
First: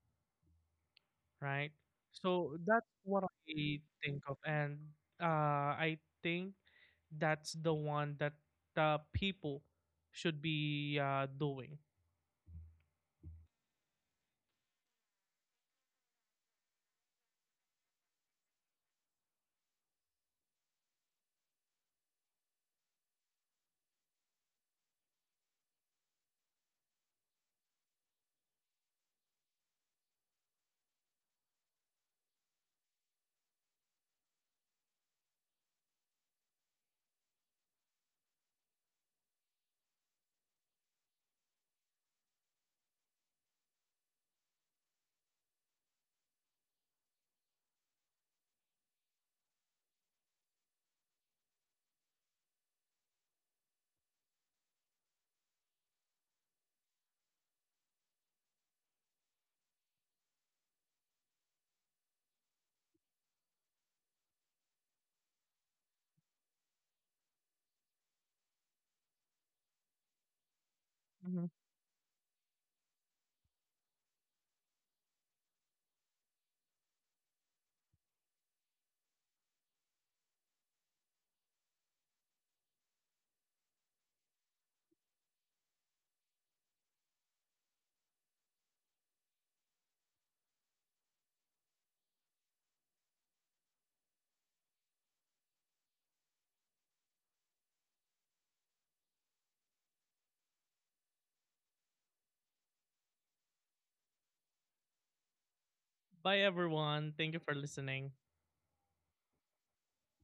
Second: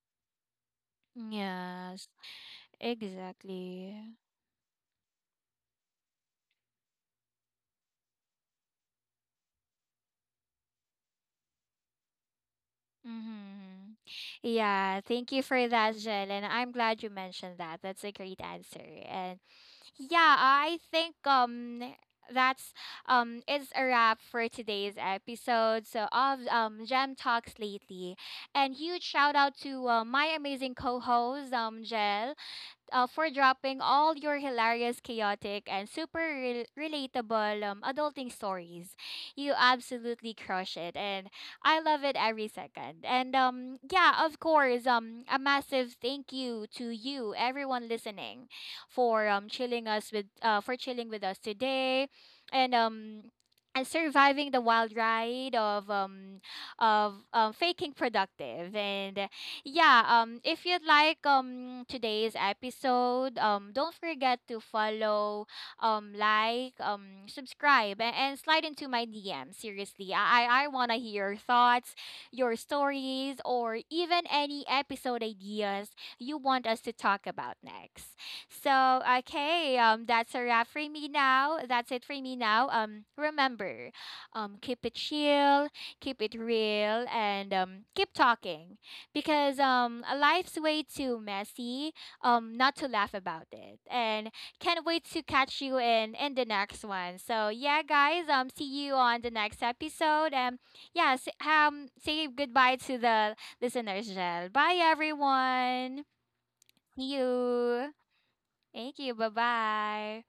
Speaker 2: right?
Speaker 1: Yes.
Speaker 2: So that's what I
Speaker 1: Exactly.
Speaker 2: think of, and, I think that's the one that, people should be, doing.
Speaker 1: Mhm. Yeah, thank you for that, Jen. And I'm glad you mentioned that. That's a great answer. And yeah, I think, that's, it's a wrap for today's episode, so of, Gem Talks lately. And huge shout out to, my amazing co-host, Jel, for dropping all your hilarious, chaotic, and super, relatable, adulting stories. You absolutely crush it, and I love it every second. And, yeah, of course, a massive thank you to you, everyone listening, for, chilling us with for chilling with us today, and um. And surviving the wild ride of, faking productive. And yeah, if you'd like, today's episode, don't forget to follow, like, subscribe, and slide into my DM. Seriously. I wanna hear your
Speaker 2: Mhm.
Speaker 1: thoughts, your stories, or even any episode ideas you want us to talk about next. So okay, that's a wrap for me now. That's it for me now. Um, remember, keep it chill, keep it real, and keep talking, because life's way too messy not to laugh about it. And can't wait to catch you in the next one. So yeah guys, see you on the next episode. And yeah, s say goodbye to the listeners, Jel. Bye everyone,
Speaker 2: Bye,
Speaker 1: see
Speaker 2: everyone. Thank you for
Speaker 1: you,
Speaker 2: listening.
Speaker 1: thank you, bye bye.